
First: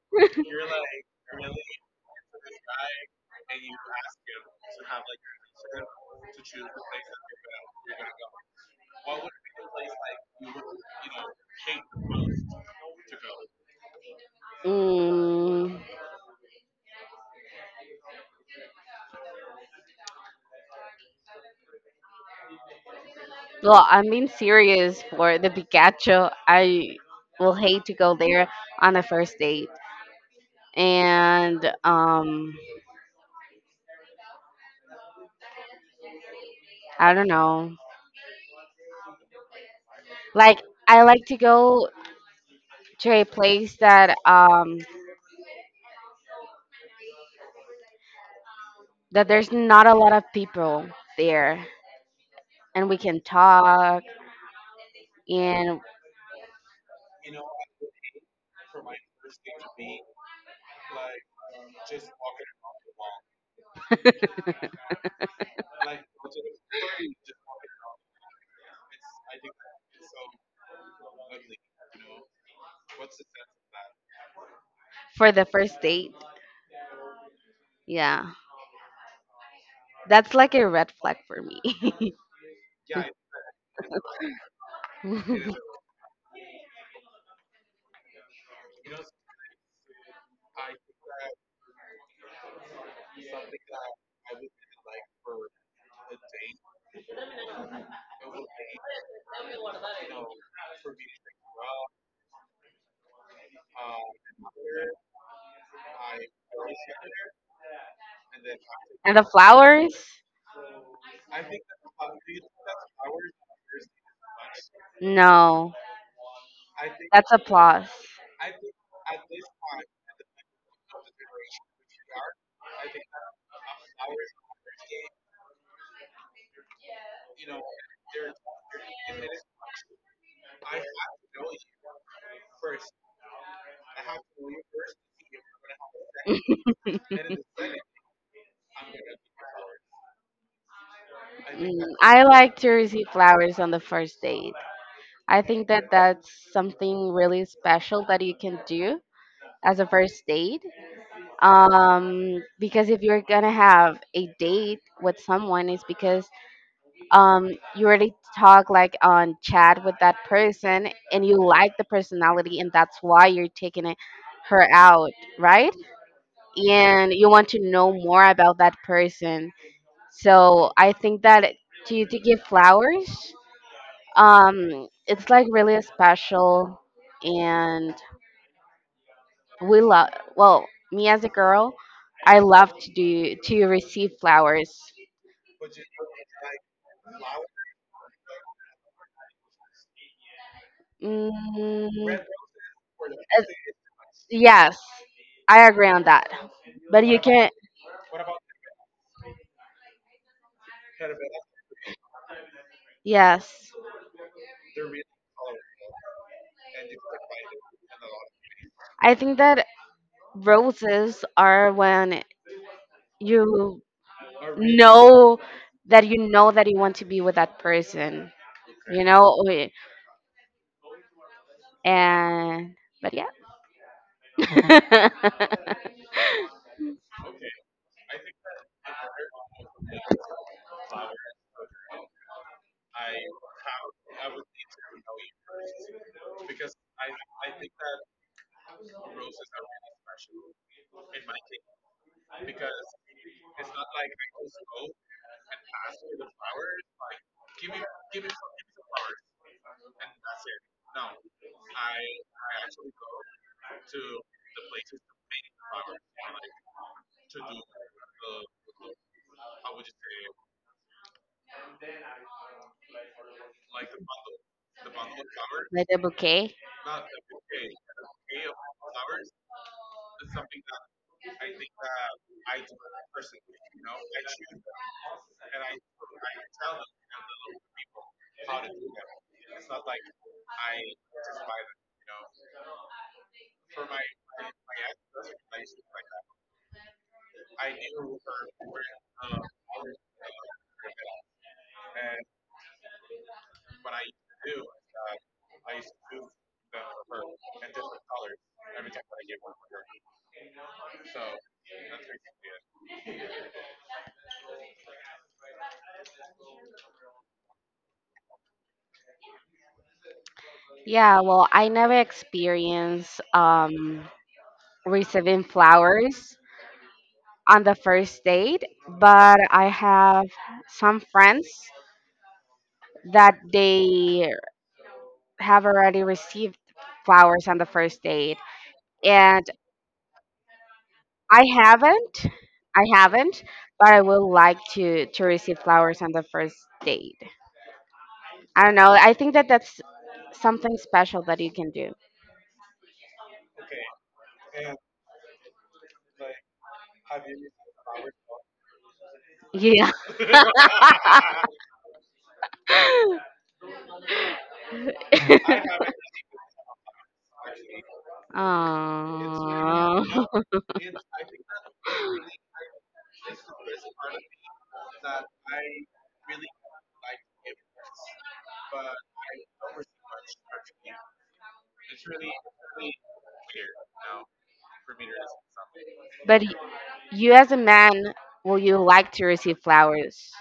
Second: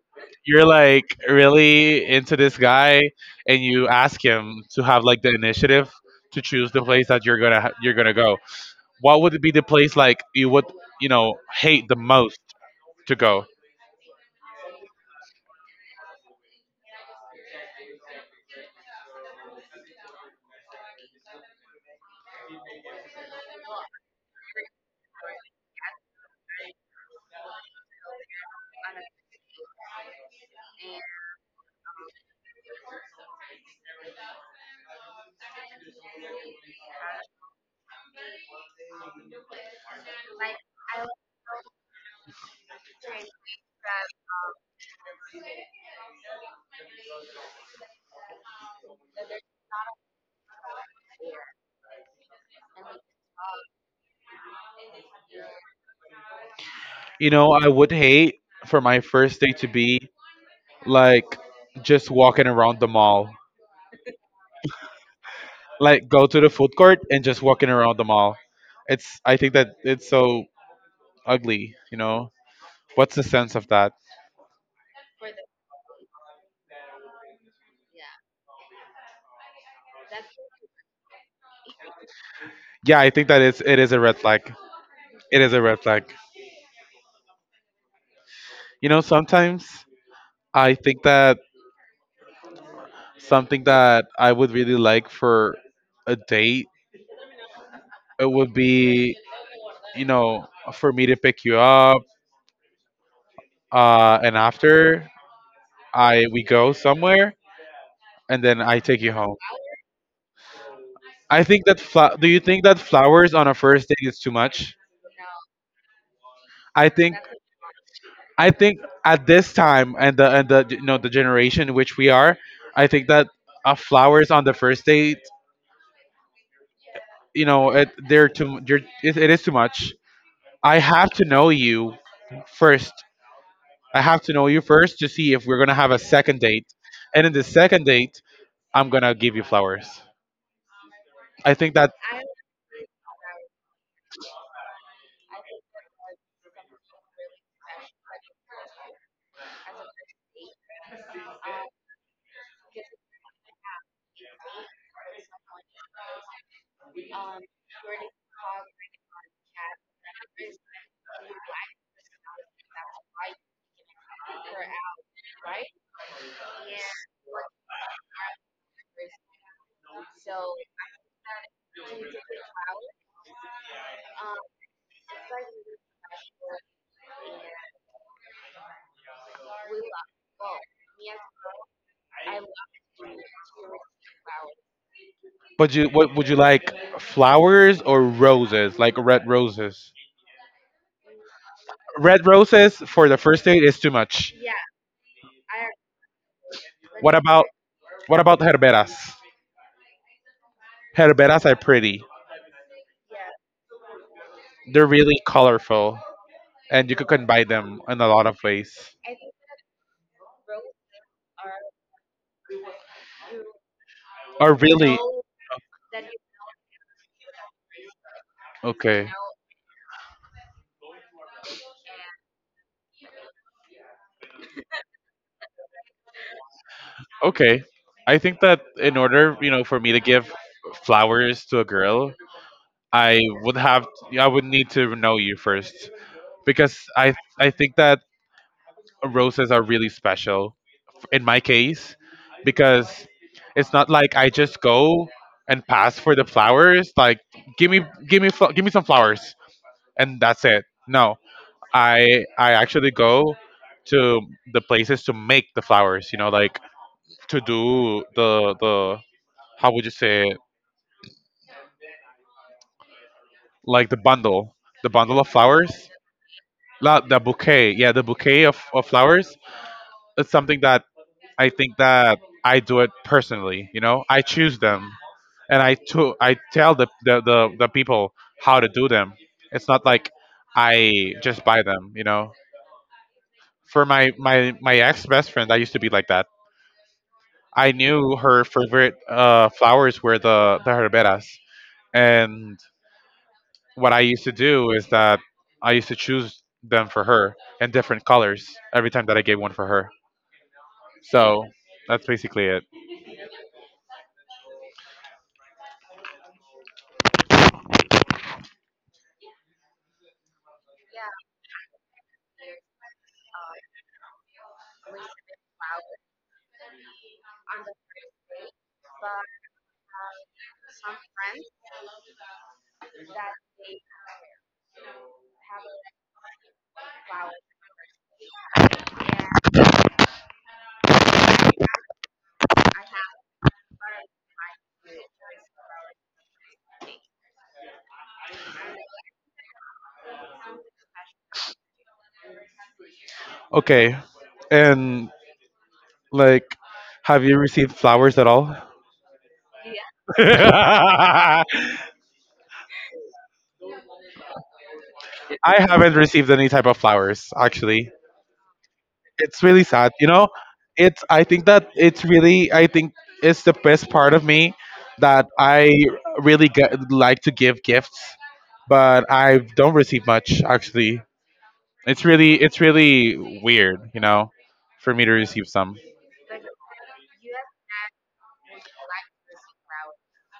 A: you're like really into this guy, and you ask him to have like the initiative to choose the place that you're gonna ha- you're gonna go. What would be the place like you would, you know, hate the most to go?
B: Mm, well, I'm being serious for the Pikachu. I will hate to go there on a first date. And um I don't know. Like I like to go to a place that um that there's not a lot of people there and we can talk and
A: You know, I would hate for my first day to be like just walking around the mall, like go to the food court and just walking around the mall. It's, I think that it's so ugly. You know, what's the sense of that?
B: for the first date. Yeah. That's like a red flag for me.
A: Yeah, I think that is it is a red flag. It is
B: And
A: a red flag. You know, sometimes I think that something that I would really like for a date, it would be, you know, for me to pick you up. Uh, and after I we go somewhere, and then I take you
B: the
A: home.
B: flowers?
A: I think that fla- do you think that flowers on a first date is too much?
B: No.
A: I think
B: That's applause.
A: I think at this time and the and the you know the generation in which we are, I think that uh, flowers on the first date, you know, it, they're too they're, it, it is too much. I have to know you first. I have to know you first to see if we're gonna have a second date. And in the second date, I'm gonna give you flowers. I think
B: Mm,
A: that.
B: I like to receive flowers on the first date. I think that that's something really special that you can do as a first date. Um, because if you're gonna have a date with someone, it's because um, you already talk like on chat with that person and you like the personality, and that's why you're taking it, her out, right? And you want to know more about that person. So I think that to to give flowers, um, it's like really special, and we love. Well, me as a girl, I love to do to receive flowers.
A: But you, what would you like, flowers or roses, like red roses?
B: Mm,
A: Red roses for the
B: uh,
A: first date is too much.
B: yes, I agree on that. But
A: What
B: you can,
A: about
B: not
A: what about herberas? Herberas are pretty.
B: yes,
A: They're really colorful, and you could combine them in a lot of ways.
B: I think that roses are when you
A: Are really
B: know that you know that you want to be with that person, you
A: okay.
B: know, and but yeah.
A: Okay, I think that in order, you know, for me to give flowers to a girl, I would have I would need to know you first. because I I think that roses are really special in my case, because it's not like I just go and pass for the flowers like give me give me fl- give me some flowers and that's it. No, I I actually go to the places to make the flowers, you know, like to do the the, how would you say it? Like the bundle, the bundle of
B: Like
A: flowers.
B: a bouquet.
A: La, the bouquet. Yeah, the bouquet of, of flowers. It's something that I think that I do it personally. You know, I choose them, and I to I tell the the, the the people how to do them. It's not like I just buy them. You know, for my my my ex best friend, I used to be like that. I knew her favorite uh, flowers were the the herberas, and what I used to do is that I used to choose them for her in different colors every time that I gave one for her. So that's basically it.
B: Yeah, well, I never experienced um receiving flowers on the first date, but I have some friends that they have already received flowers on the first date, and i haven't I haven't, but I would like to to receive flowers on the first date. I don't know. I think that that's something special that you can do.
A: Okay, and like, have you received flowers at all?
B: Yeah.
A: I haven't received any type of flowers, actually. It's really sad. You know,
B: Aw.
A: it's, I think that it's really, I think it's the best part of me that I really get, like to give gifts, but I don't receive much, actually. It's really, it's really weird, you know, for me to receive some.
B: But y- you, as a man, will you like to receive flowers?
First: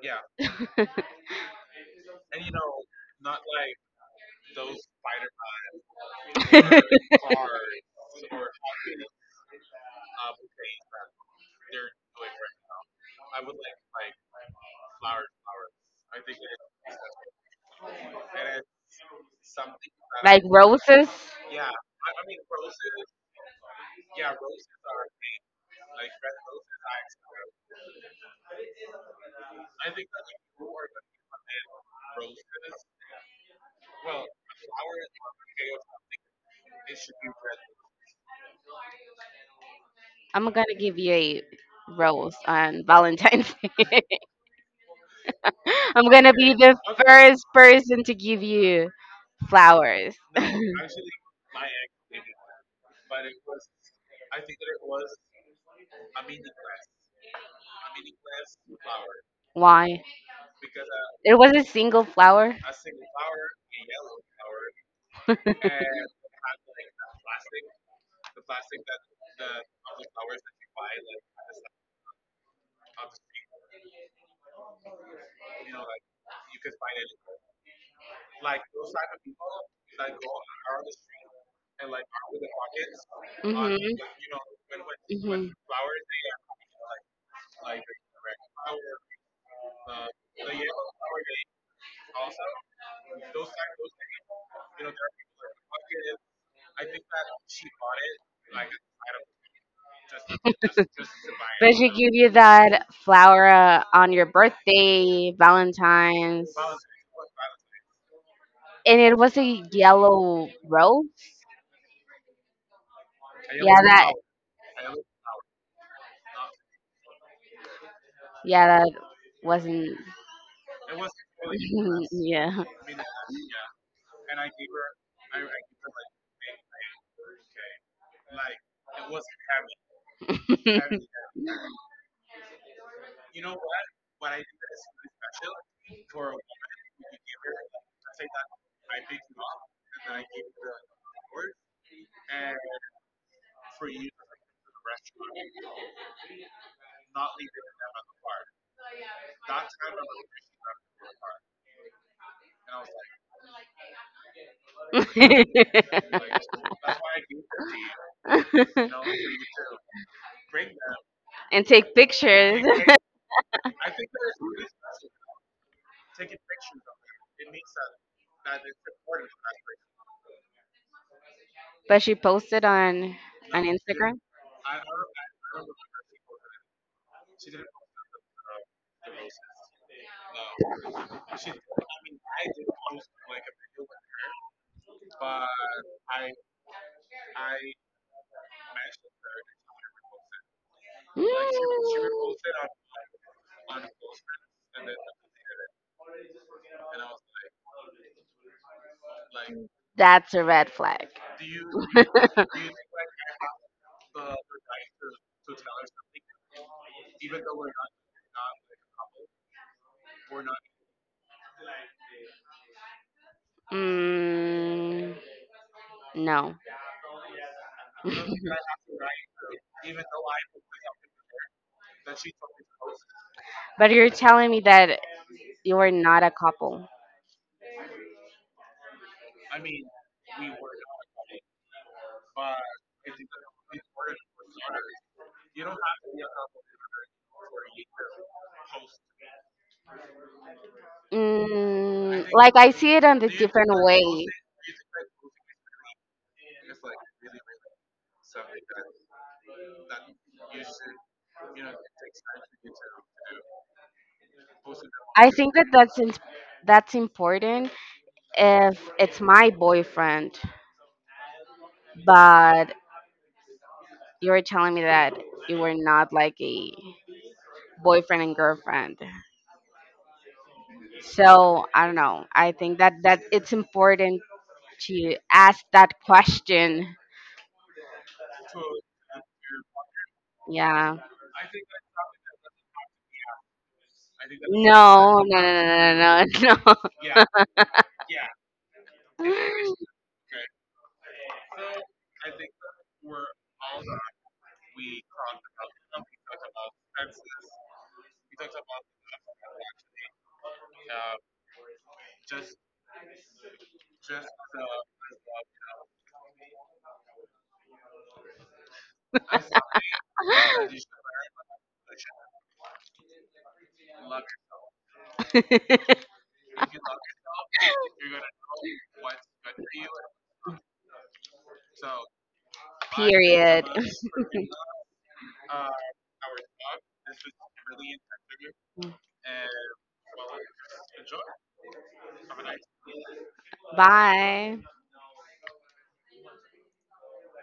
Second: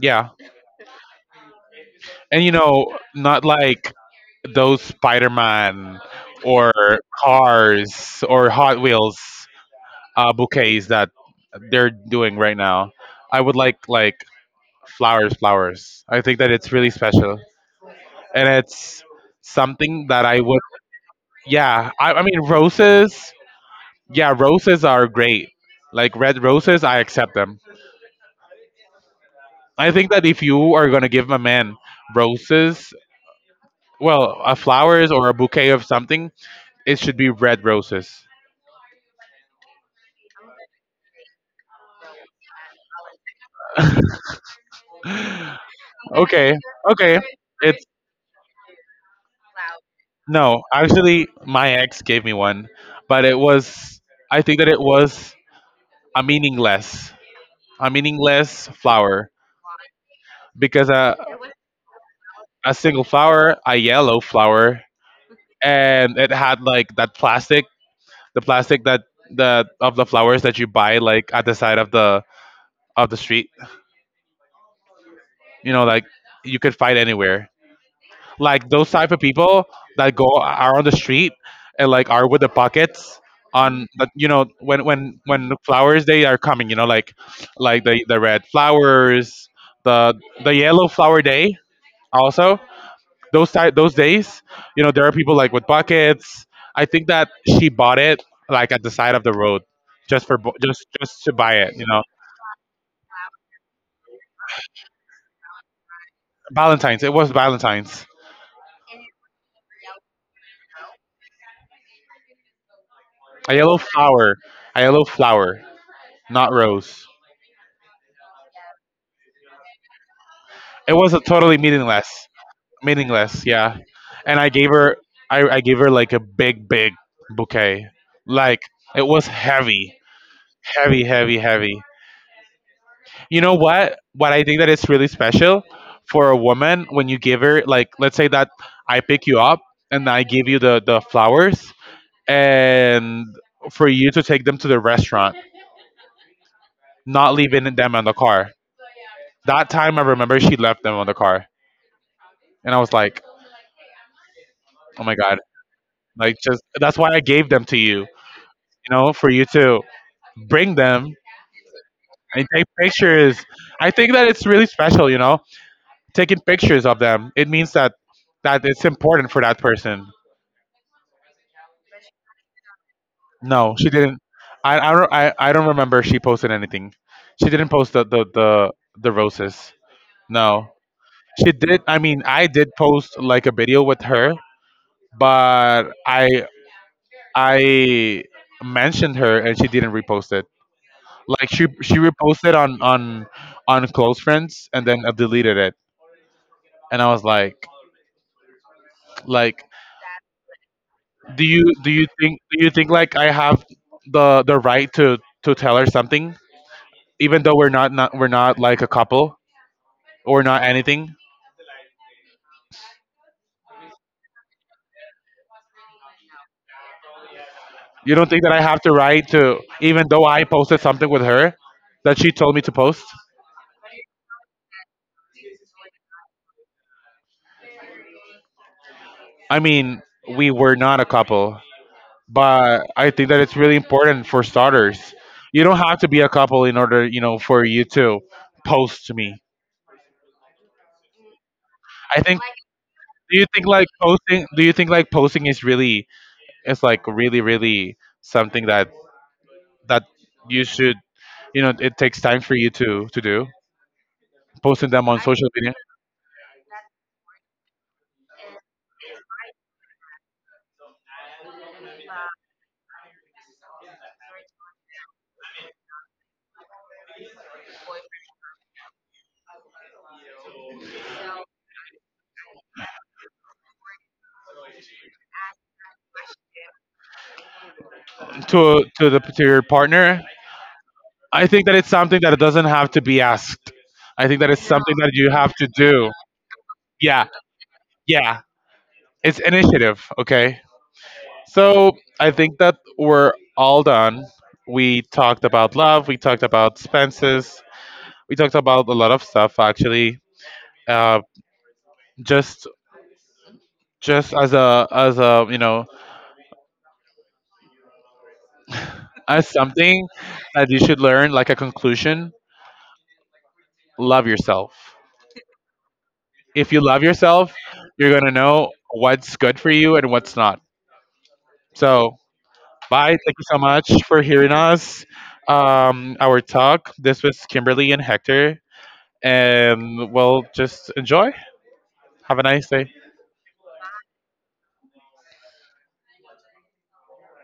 A: Yeah. And you know, not like those Spider-Man or Cars or Hot Wheels uh, bouquets that they're doing right now. I would like like flowers, flowers. I think that it's really special, and it's something that I
B: Like
A: would.
B: roses?
A: Yeah, I, I mean roses. Yeah, roses are great. Like red roses, I accept them. I think that if you are gonna give a man roses, well, a flowers or a bouquet of something, it should be red roses.
B: I'm gonna give you a rose on Valentine's Day. I'm gonna
A: Okay,
B: be the
A: okay.
B: first
A: It's
B: person to give you flowers.
A: no, actually, my ex gave me one, but it was, I think that it was a meaningless, a meaningless flower,
B: Why?
A: because a
B: There was a single flower.
A: a single flower, a yellow flower, and it had like that plastic, the plastic that the of the flowers that you buy like at the side of the of the street, you know, like you could find anywhere. Like those type of people that go are on the street and like are with the buckets
B: Mhm.
A: on the, you know, when when when
B: Mhm.
A: the flowers they are coming, you know, like like the the red flowers, the the yellow flower day, also those type those days, you know, there are people like with buckets. I think that she bought it like at the side of the road, just for bu- just just to buy it,
B: But
A: you
B: she
A: know.
B: give you that flower uh, on your birthday, Valentine's,
A: Valentine's, it was Valentine's.
B: and it was a yellow rose.
A: A yellow
B: Yeah, that.
A: flower. A yellow flower, not rose.
B: Yeah, that wasn't.
A: It was a totally meaningless,
B: Yeah.
A: meaningless. Yeah, and I gave her, I, I gave her like a big, big bouquet. Like it was heavy, heavy, heavy, heavy. You know what? What I think that it's really special for a woman when you give her, like, let's say that I pick you up and I give you the the flowers, and for you to take them to the restaurant, not leaving them on the car. That time I remember she left them on the car, and I was like, oh my god. Like just that's why I gave them to you, you know, for you to bring them
B: And take
A: and
B: pictures.
A: take pictures. I think that it's really special, you know, taking pictures of them. It means that that it's important for that person.
B: But she posted on on
A: No, she didn't.
B: Instagram.
A: I I don't, I, I don't remember if she posted anything. She didn't post the, the the the roses. No, she did. I mean, I did post like a video with her, but I I mentioned her and she didn't repost it.
B: Mm,
A: Like she she reposted on on on close friends and then uh, deleted it, and I was like, like,
B: that's a red flag.
A: do you do you think do you think like I have the the right to to tell her something, even though we're not not we're not like a couple or not anything?
B: Mm, no.
A: You don't think that I have the right to, even though I posted something with her that she told me to post?
B: But you're telling me that you are not a couple.
A: I mean, we were not a couple. But I think that it's really important for starters. You don't have to be a couple in order, you know, for you to post to me. I
B: Mm,
A: think.
B: like I see it on a
A: Do you think
B: different
A: like
B: way.
A: posting? Do you think like posting is really is like really really something that that you should, you know, it takes time for you to to do, posting them on
B: I
A: social
B: think that
A: media
B: that's in, that's important if it's my boyfriend, but you're telling me that you were not like a boyfriend and girlfriend. So I don't know. I think that that it's important to ask that question.
A: to to the to your partner.
B: Yeah.
A: I think that it's something that doesn't have to be asked. I think that it's something that
B: No,
A: you
B: no,
A: have to do.
B: no, no, no,
A: Yeah, yeah. It's
B: no.
A: initiative. Okay. So I think that we're all done. We talked about love. We talked about expenses. We talked about a lot of stuff actually. Uh, just just as a as a you know, as something that you should learn, like a conclusion. Love yourself. If you love yourself, you're gonna know what's good for you and what's not. So bye. Thank you so
B: Period.
A: much for hearing us. Um, our talk. This was Kimberly and Hector, and we'll just enjoy. Have a nice day.
B: Bye.